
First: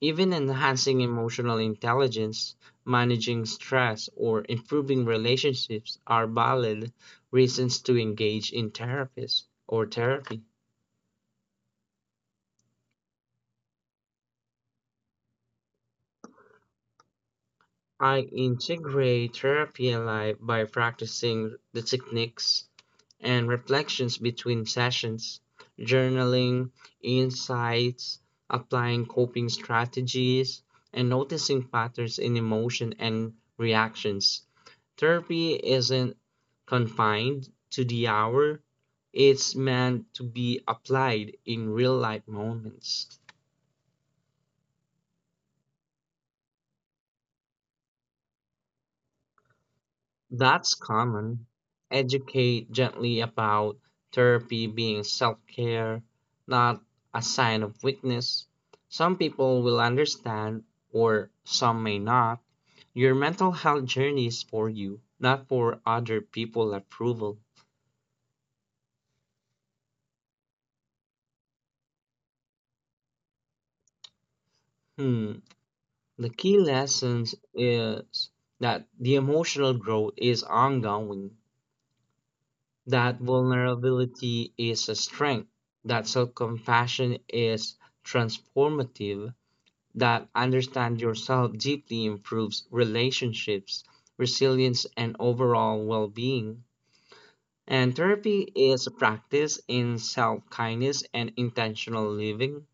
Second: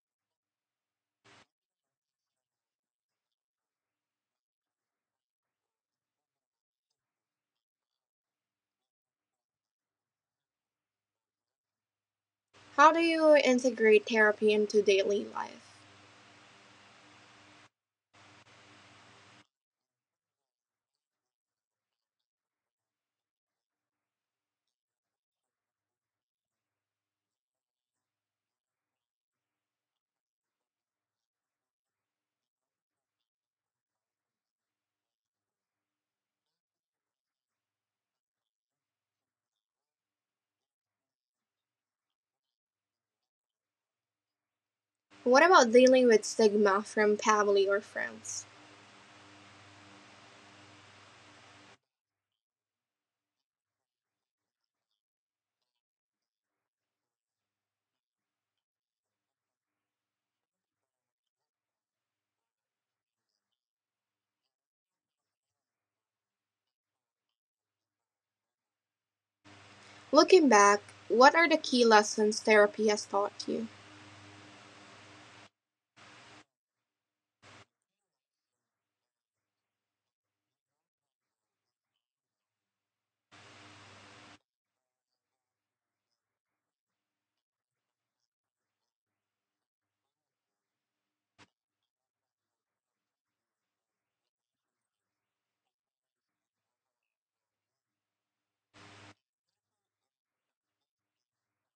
Even enhancing emotional intelligence, managing stress, or improving relationships are valid reasons to engage in therapies or therapy. How do you integrate therapy into daily life? I integrate therapy and life by practicing the techniques and reflections between sessions, journaling, insights, applying coping strategies, and noticing patterns in emotion and reactions. Therapy isn't confined to the hour, it's meant to be applied in real life moments. What about dealing with stigma from family or friends? That's common. Educate gently about therapy being self care, not a sign of weakness. Some people will understand, or some may not. Your mental health journey is for you, not for other people approval. Looking back, what are the key lessons therapy has taught you? Hmm. The key lessons is that the emotional growth is ongoing, that vulnerability is a strength, that self compassion is transformative, that understand yourself deeply improves relationships, resilience, and overall well being. And therapy is a practice in self kindness and intentional living.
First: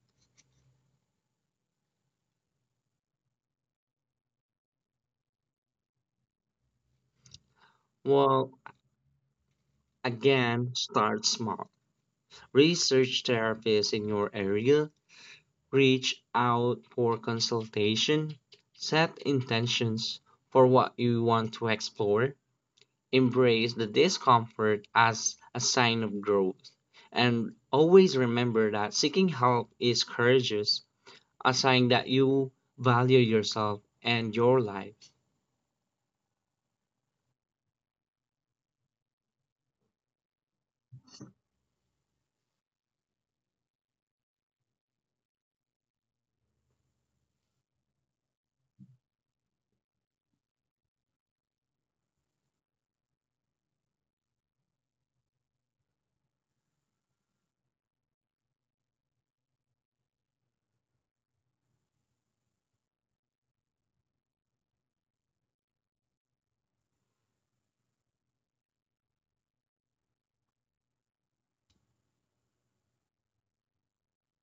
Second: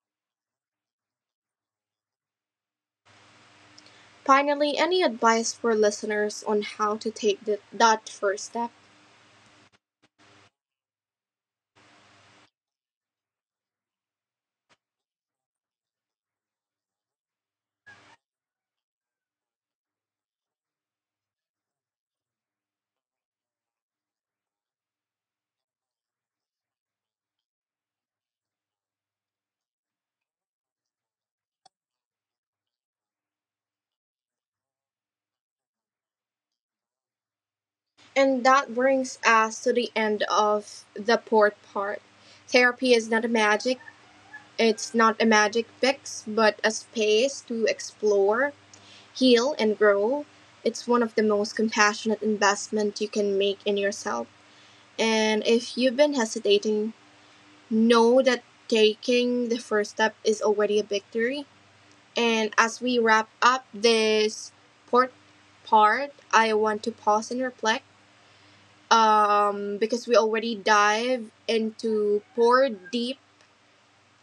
Finally, any advice for listeners on how to take the, that first Well, step? again, start small. Research therapists in your area, reach out for consultation, set intentions for what you want to explore, embrace the discomfort as a sign of growth. And always remember that seeking help is courageous, a sign that you value yourself and your life. And that brings us to the end of the port part. Therapy is not a magic, it's not a magic fix, but a space to explore, heal, and grow. It's one of the most compassionate investments you can make in yourself. And if you've been hesitating know that taking the first step is already a victory. And as we wrap up this port part, I want to pause and reflect um, because we already dive into four deep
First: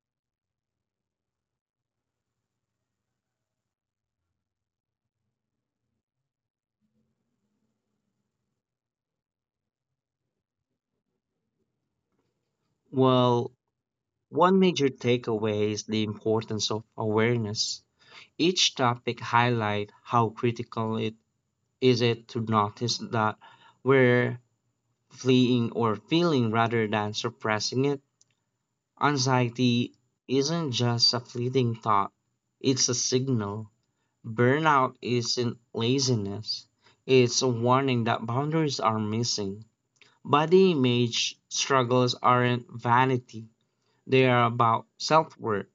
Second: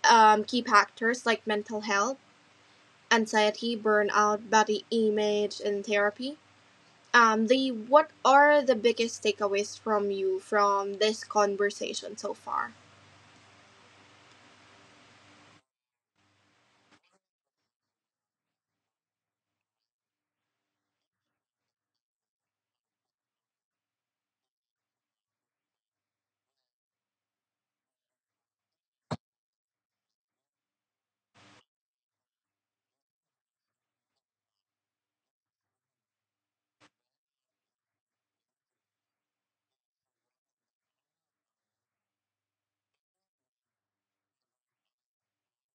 um, key factors like mental health, anxiety, burnout, body image, and therapy. Um, the What are the biggest takeaways from you from this conversation so far? Well, one major takeaway is the importance of awareness. Each topic highlight how critical it is it to notice that we're fleeing or feeling rather than suppressing it. Anxiety isn't just a fleeting thought, it's a signal. Burnout isn't laziness, it's a warning that boundaries are missing. Body image struggles aren't vanity, they are about self worth.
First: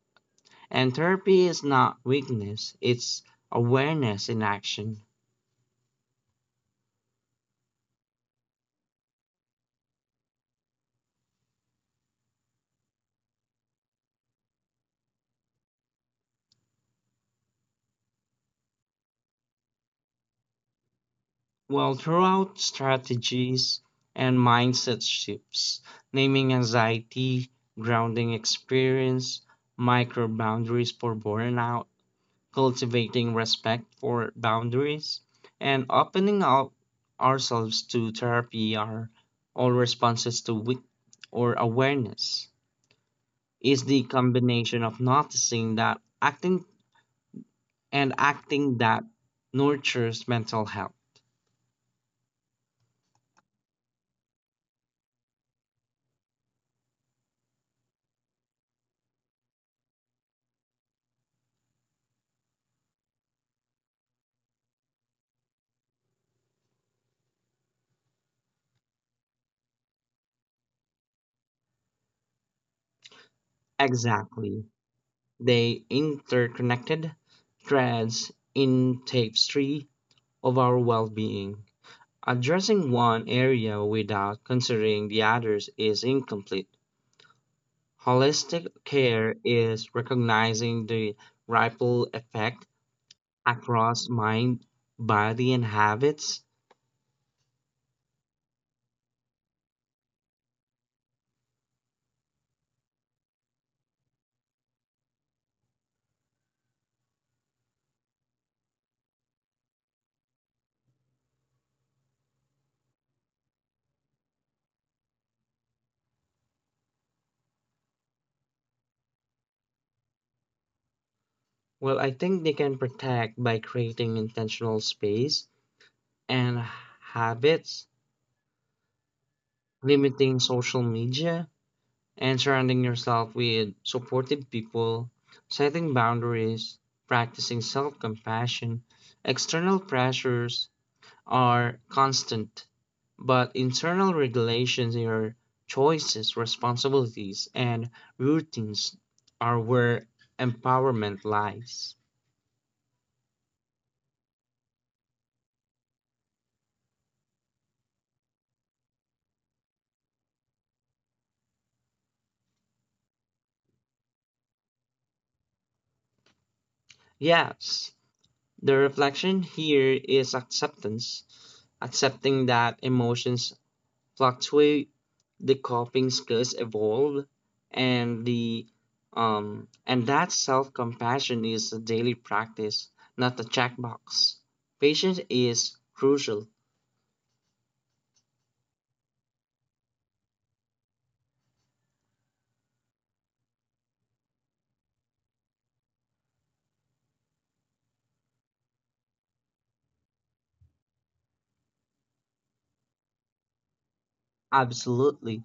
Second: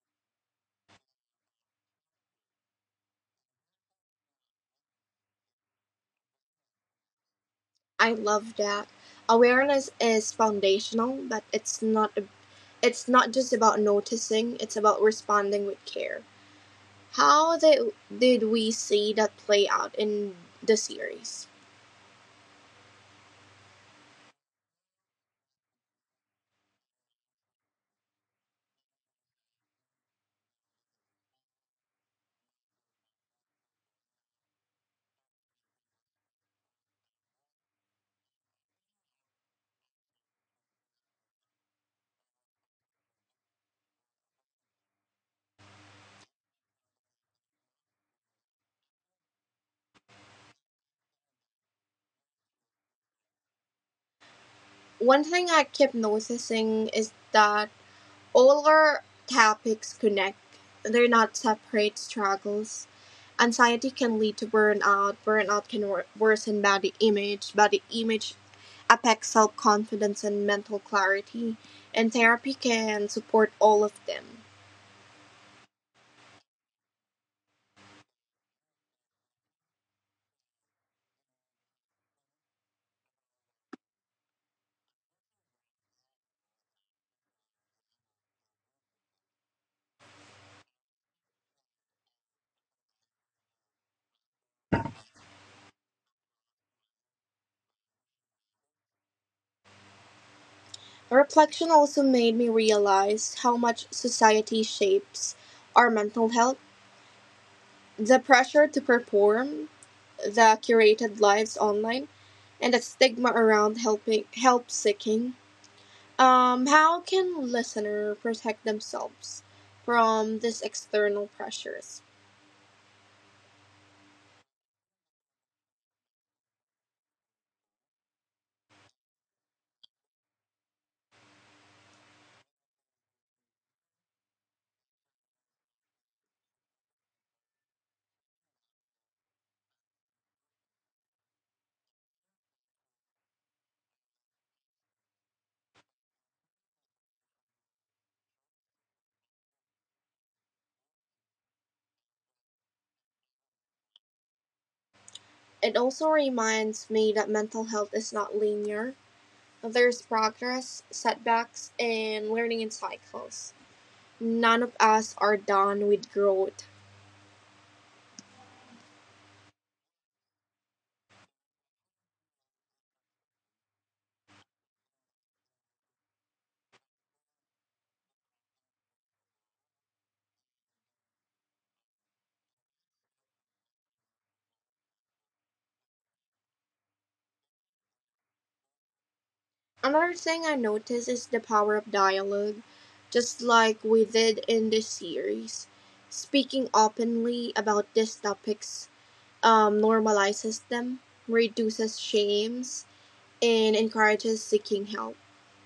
And therapy is not weakness, it's awareness in action. I love that. Awareness is foundational, but it's not it's not just about noticing, it's about responding with care. How did, did we see that play out in the series? Well, throughout strategies and mindset shifts, naming anxiety, grounding experience, micro boundaries for burnout, cultivating respect for boundaries, and opening up ourselves to therapy are all responses to wit or awareness. Is the combination of noticing that acting and acting that nurtures mental health. One thing I kept noticing is that all our topics connect. They're not separate struggles. Anxiety can lead to burnout. Burnout can worsen body image. Body image affect self-confidence and mental clarity, and therapy can support all of them. Exactly. They interconnected threads in tapestry of our well-being. Addressing one area without considering the others is incomplete. Holistic care is recognizing the ripple effect across mind, body, and habits. The reflection also made me realize how much society shapes our mental health. The pressure to perform, the curated lives online, and the stigma around helping help seeking. Um, how can listener protect themselves from these external Well, pressures? I think they can protect by creating intentional space and habits, limiting social media, and surrounding yourself with supportive people, setting boundaries, practicing self compassion. External pressures are constant, but internal regulations, your choices, responsibilities, and routines are where empowerment lies. It also reminds me that mental health is not linear. There's progress, setbacks, and learning in cycles. None of us are done with growth. Yes, the reflection here is acceptance, accepting that emotions fluctuate, the coping skills evolve, and the um, and that self compassion is a daily practice, not a checkbox. Patience is crucial, Another thing I noticed is the power of dialogue, just like we did in this series. Speaking openly about these topics um, normalizes them, reduces shames, and encourages seeking help. absolutely.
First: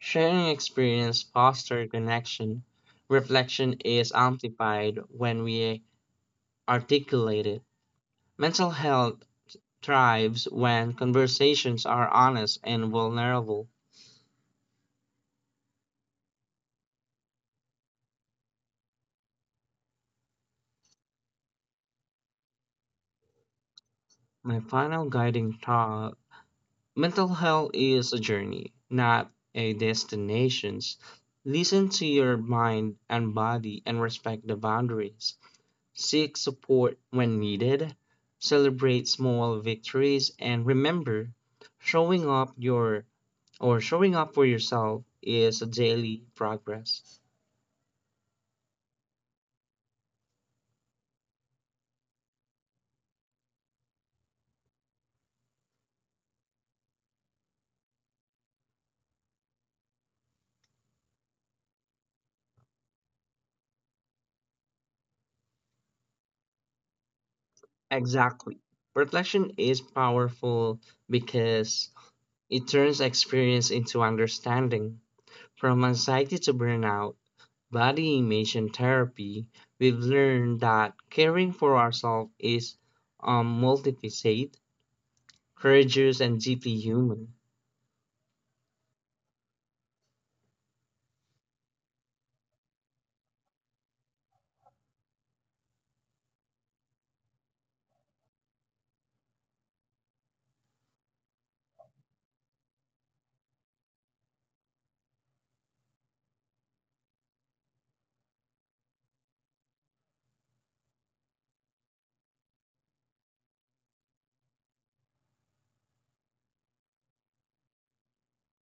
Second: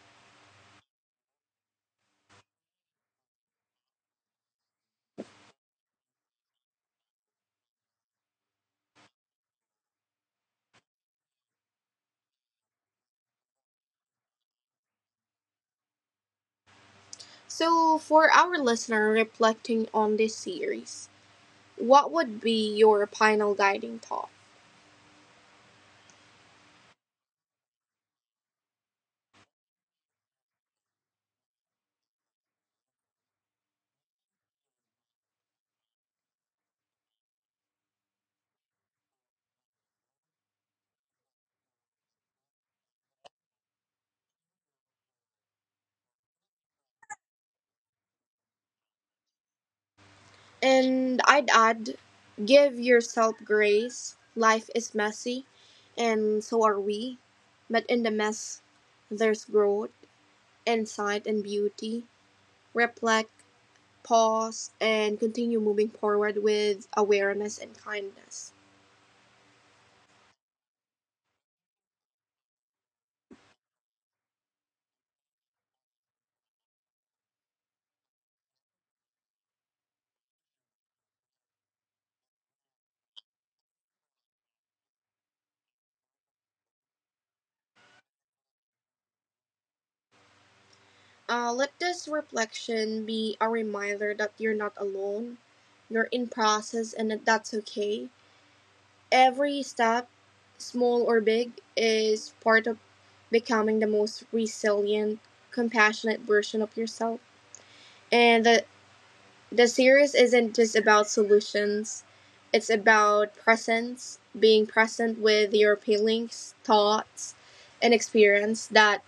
Sharing experience fosters connection. Reflection is amplified when we articulate it. Mental health thrives when conversations are honest and vulnerable. So, for our listener reflecting on this series, what would be your final guiding thought? My final guiding thought. Mental health is a journey, not a destination. Listen to your mind and body and respect the boundaries. Seek support when needed. Celebrate small victories and remember showing up your or showing up for yourself is a daily progress. And I'd add, give yourself grace. Life is messy, and so are we. But in the mess, there's growth, insight, and beauty. Reflect, pause, and continue moving forward with awareness and kindness. Exactly. Reflection is powerful because it turns experience into understanding. From anxiety to burnout, body image, and therapy, we've learned that caring for ourselves is um, multifaceted, courageous, and deeply human. Uh, let this reflection be a reminder that you're not alone. You're in process, and that that's okay. Every step, small or big, is part of becoming the most resilient, compassionate version of yourself. And the, the series isn't just about solutions, it's about presence, being present with your feelings, thoughts, and experience. That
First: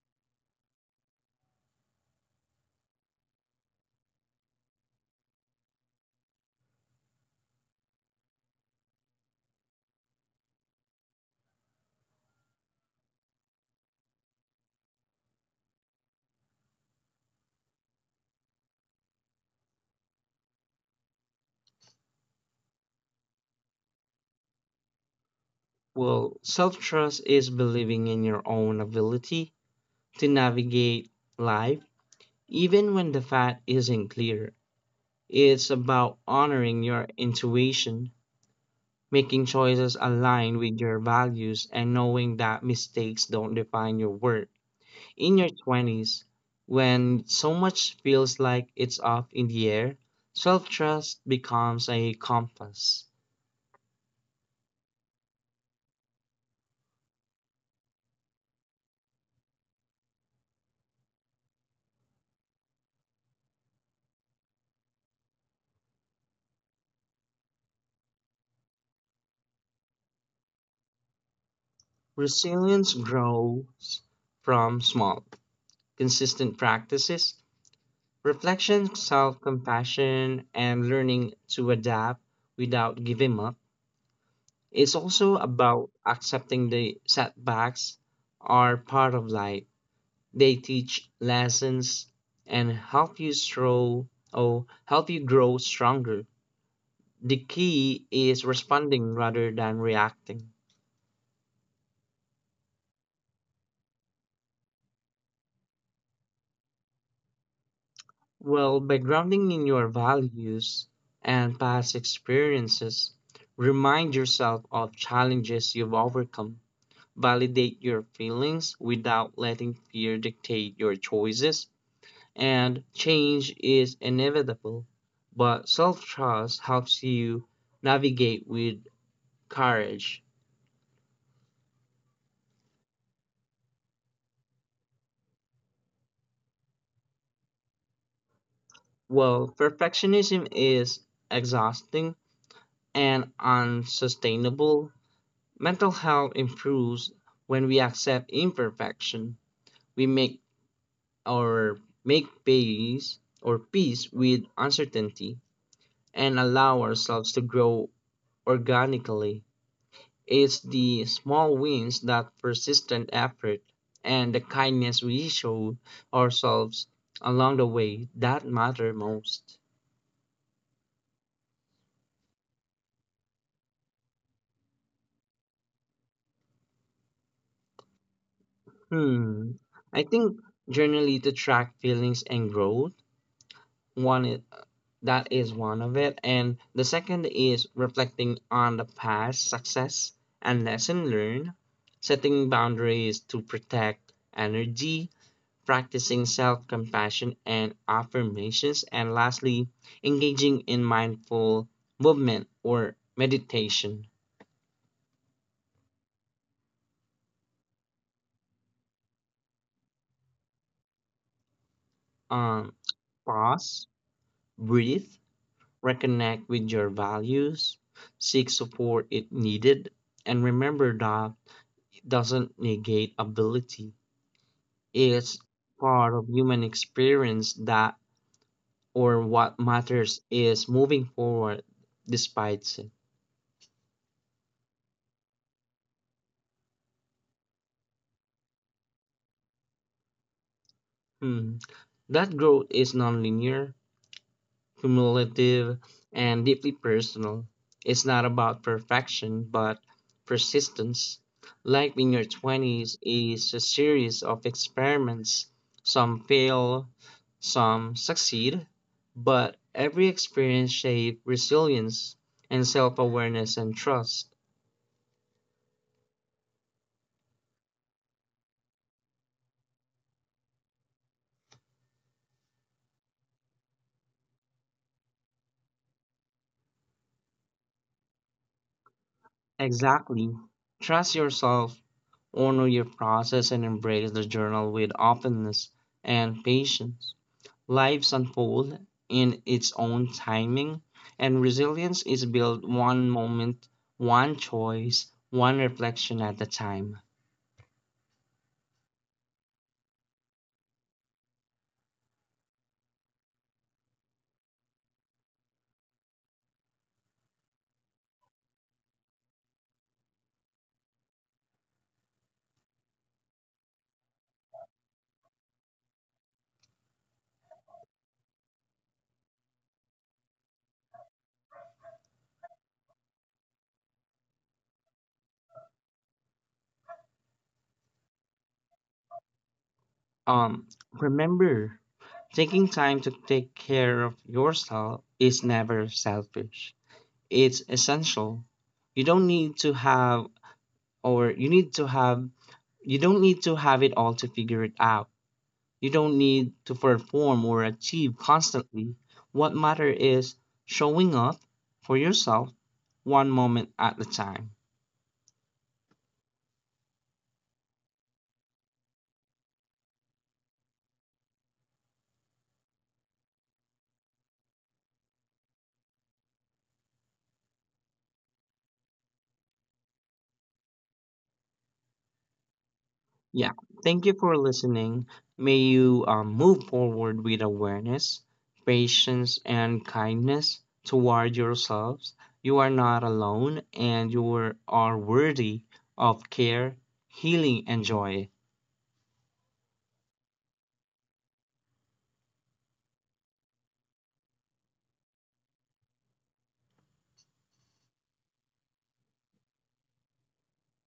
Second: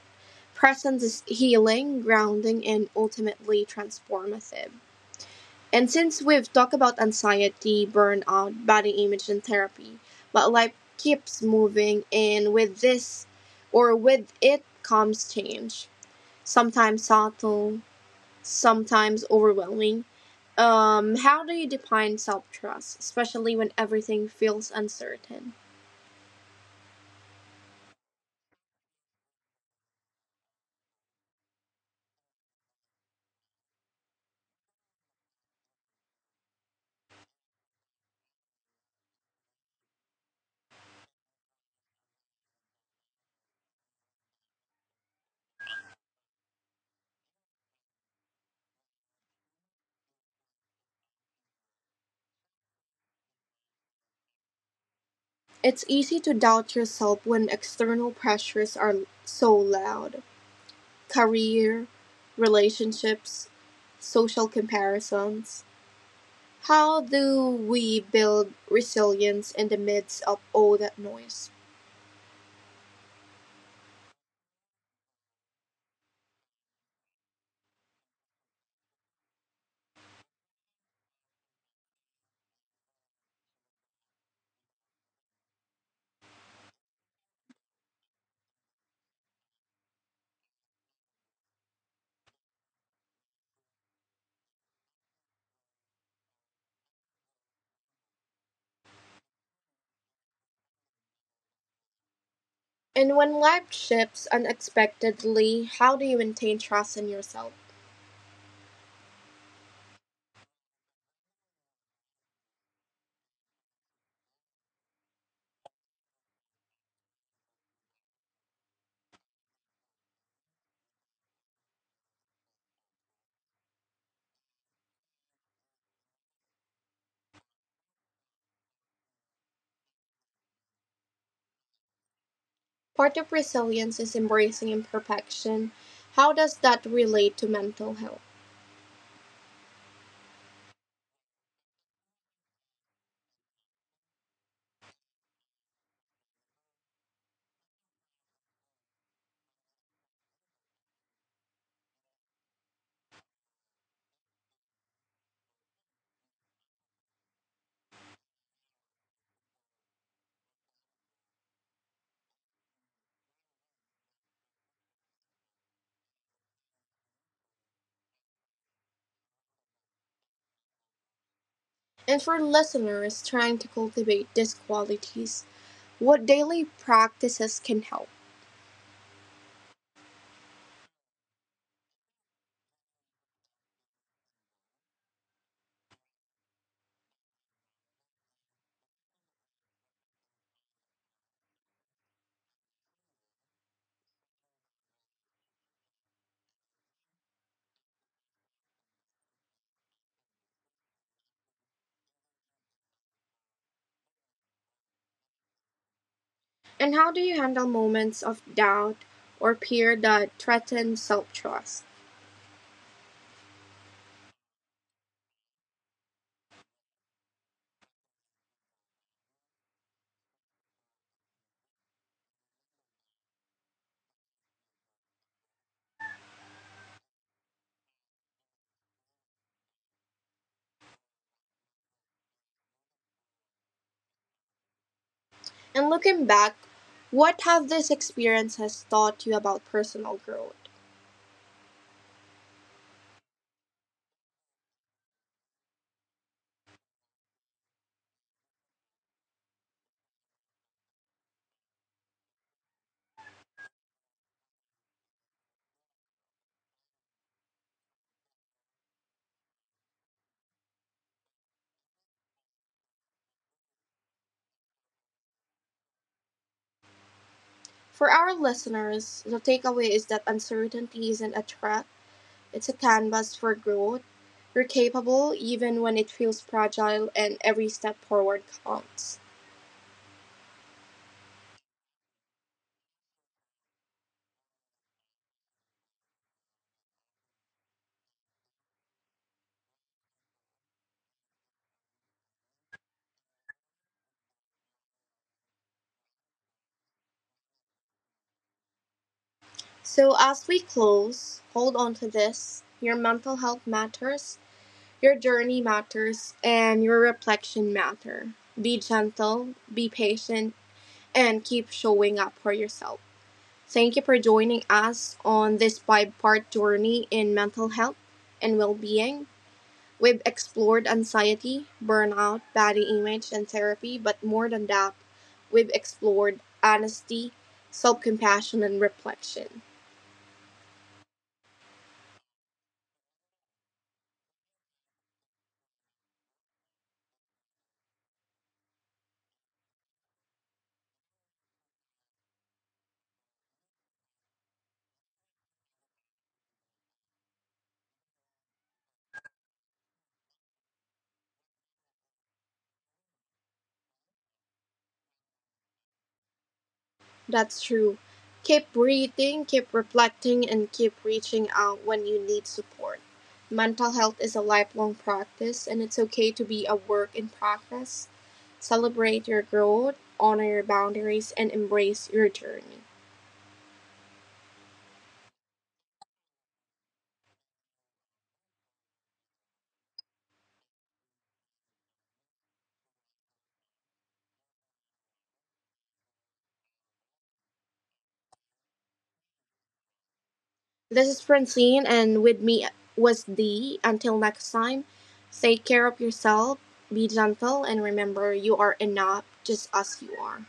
presence is healing, grounding, and ultimately transformative. And since we've talked about anxiety, burnout, body image, and therapy, but life keeps moving, and with this or with it comes change, sometimes subtle, sometimes overwhelming. Um, how do you define self trust, especially when everything feels uncertain? Well, self trust is believing in your own ability to navigate life, even when the path isn't clear. It's about honoring your intuition, making choices aligned with your values, and knowing that mistakes don't define your worth. In your twenties, when so much feels like it's up in the air, self trust becomes a compass. It's easy to doubt yourself when external pressures are so loud: career, relationships, social comparisons. How do we build resilience in the midst of all that noise? Resilience grows from small, consistent practices, reflection, self compassion, and learning to adapt without giving up. It's also about accepting the setbacks are part of life. They teach lessons and help you grow or help you grow stronger. The key is responding rather than reacting. And when life shifts unexpectedly, how do you maintain trust in yourself? Well, by grounding in your values and past experiences, remind yourself of challenges you've overcome. Validate your feelings without letting fear dictate your choices. And change is inevitable, but self trust helps you navigate with courage. Part of resilience is embracing imperfection. How does that relate to mental health? Well, perfectionism is exhausting and unsustainable. Mental health improves when we accept imperfection. We make our Make peace or peace with uncertainty and allow ourselves to grow organically. It's the small wins that persistent effort and the kindness we show ourselves along the way that matter most. And for listeners trying to cultivate these qualities, what daily practices can help? Hmm. I think generally to track feelings and growth, one is, that is one of it, and the second is reflecting on the past success and lesson learned, setting boundaries to protect energy, practicing self-compassion and affirmations, and lastly, engaging in mindful movement or meditation. And how do you handle moments of doubt or fear that threaten self trust? Um, Pause, breathe, reconnect with your values, seek support if needed, and remember that it doesn't negate ability. It's part of human experience that or what matters is moving forward despite it. And looking back, what have this experience has taught you about personal growth? Hmm. That growth is nonlinear, cumulative, and deeply personal. It's not about perfection, but persistence. Life in your twenties is a series of experiments. Some fail, some succeed, but every experience shapes resilience and self awareness and trust. For our listeners, the takeaway is that uncertainty isn't a trap, it's a canvas for growth. You're capable even when it feels fragile, and every step forward counts. Exactly. Trust yourself, honor your process, and embrace the journal with openness and patience. Lives unfold in its own timing, and resilience is built one moment, one choice, one reflection at a time. So, as we close, hold on to this: your mental health matters, your journey matters, and your reflection matter. Be gentle, be patient, and keep showing up for yourself. Thank you for joining us on this five part journey in mental health and well being. We've explored anxiety, burnout, body image, and therapy, but more than that, we've explored honesty, self compassion, and reflection. Um, Remember, taking time to take care of yourself is never selfish. It's essential. You don't need to have, or you need to have, You don't need to have it all to figure it out. You don't need to perform or achieve constantly. What matters is showing up for yourself one moment at a time. That's true. Keep breathing, keep reflecting, and keep reaching out when you need support. Mental health is a lifelong practice, and it's okay to be a work in progress. Celebrate your growth, honor your boundaries, and embrace your journey. Yeah, thank you for listening. May you um, move forward with awareness, patience, and kindness toward yourselves. You are not alone and you are are worthy of care, healing, and joy. This is Francine, and with me was Dee. Until next time, take care of yourself, be gentle, and remember you are enough just as you are.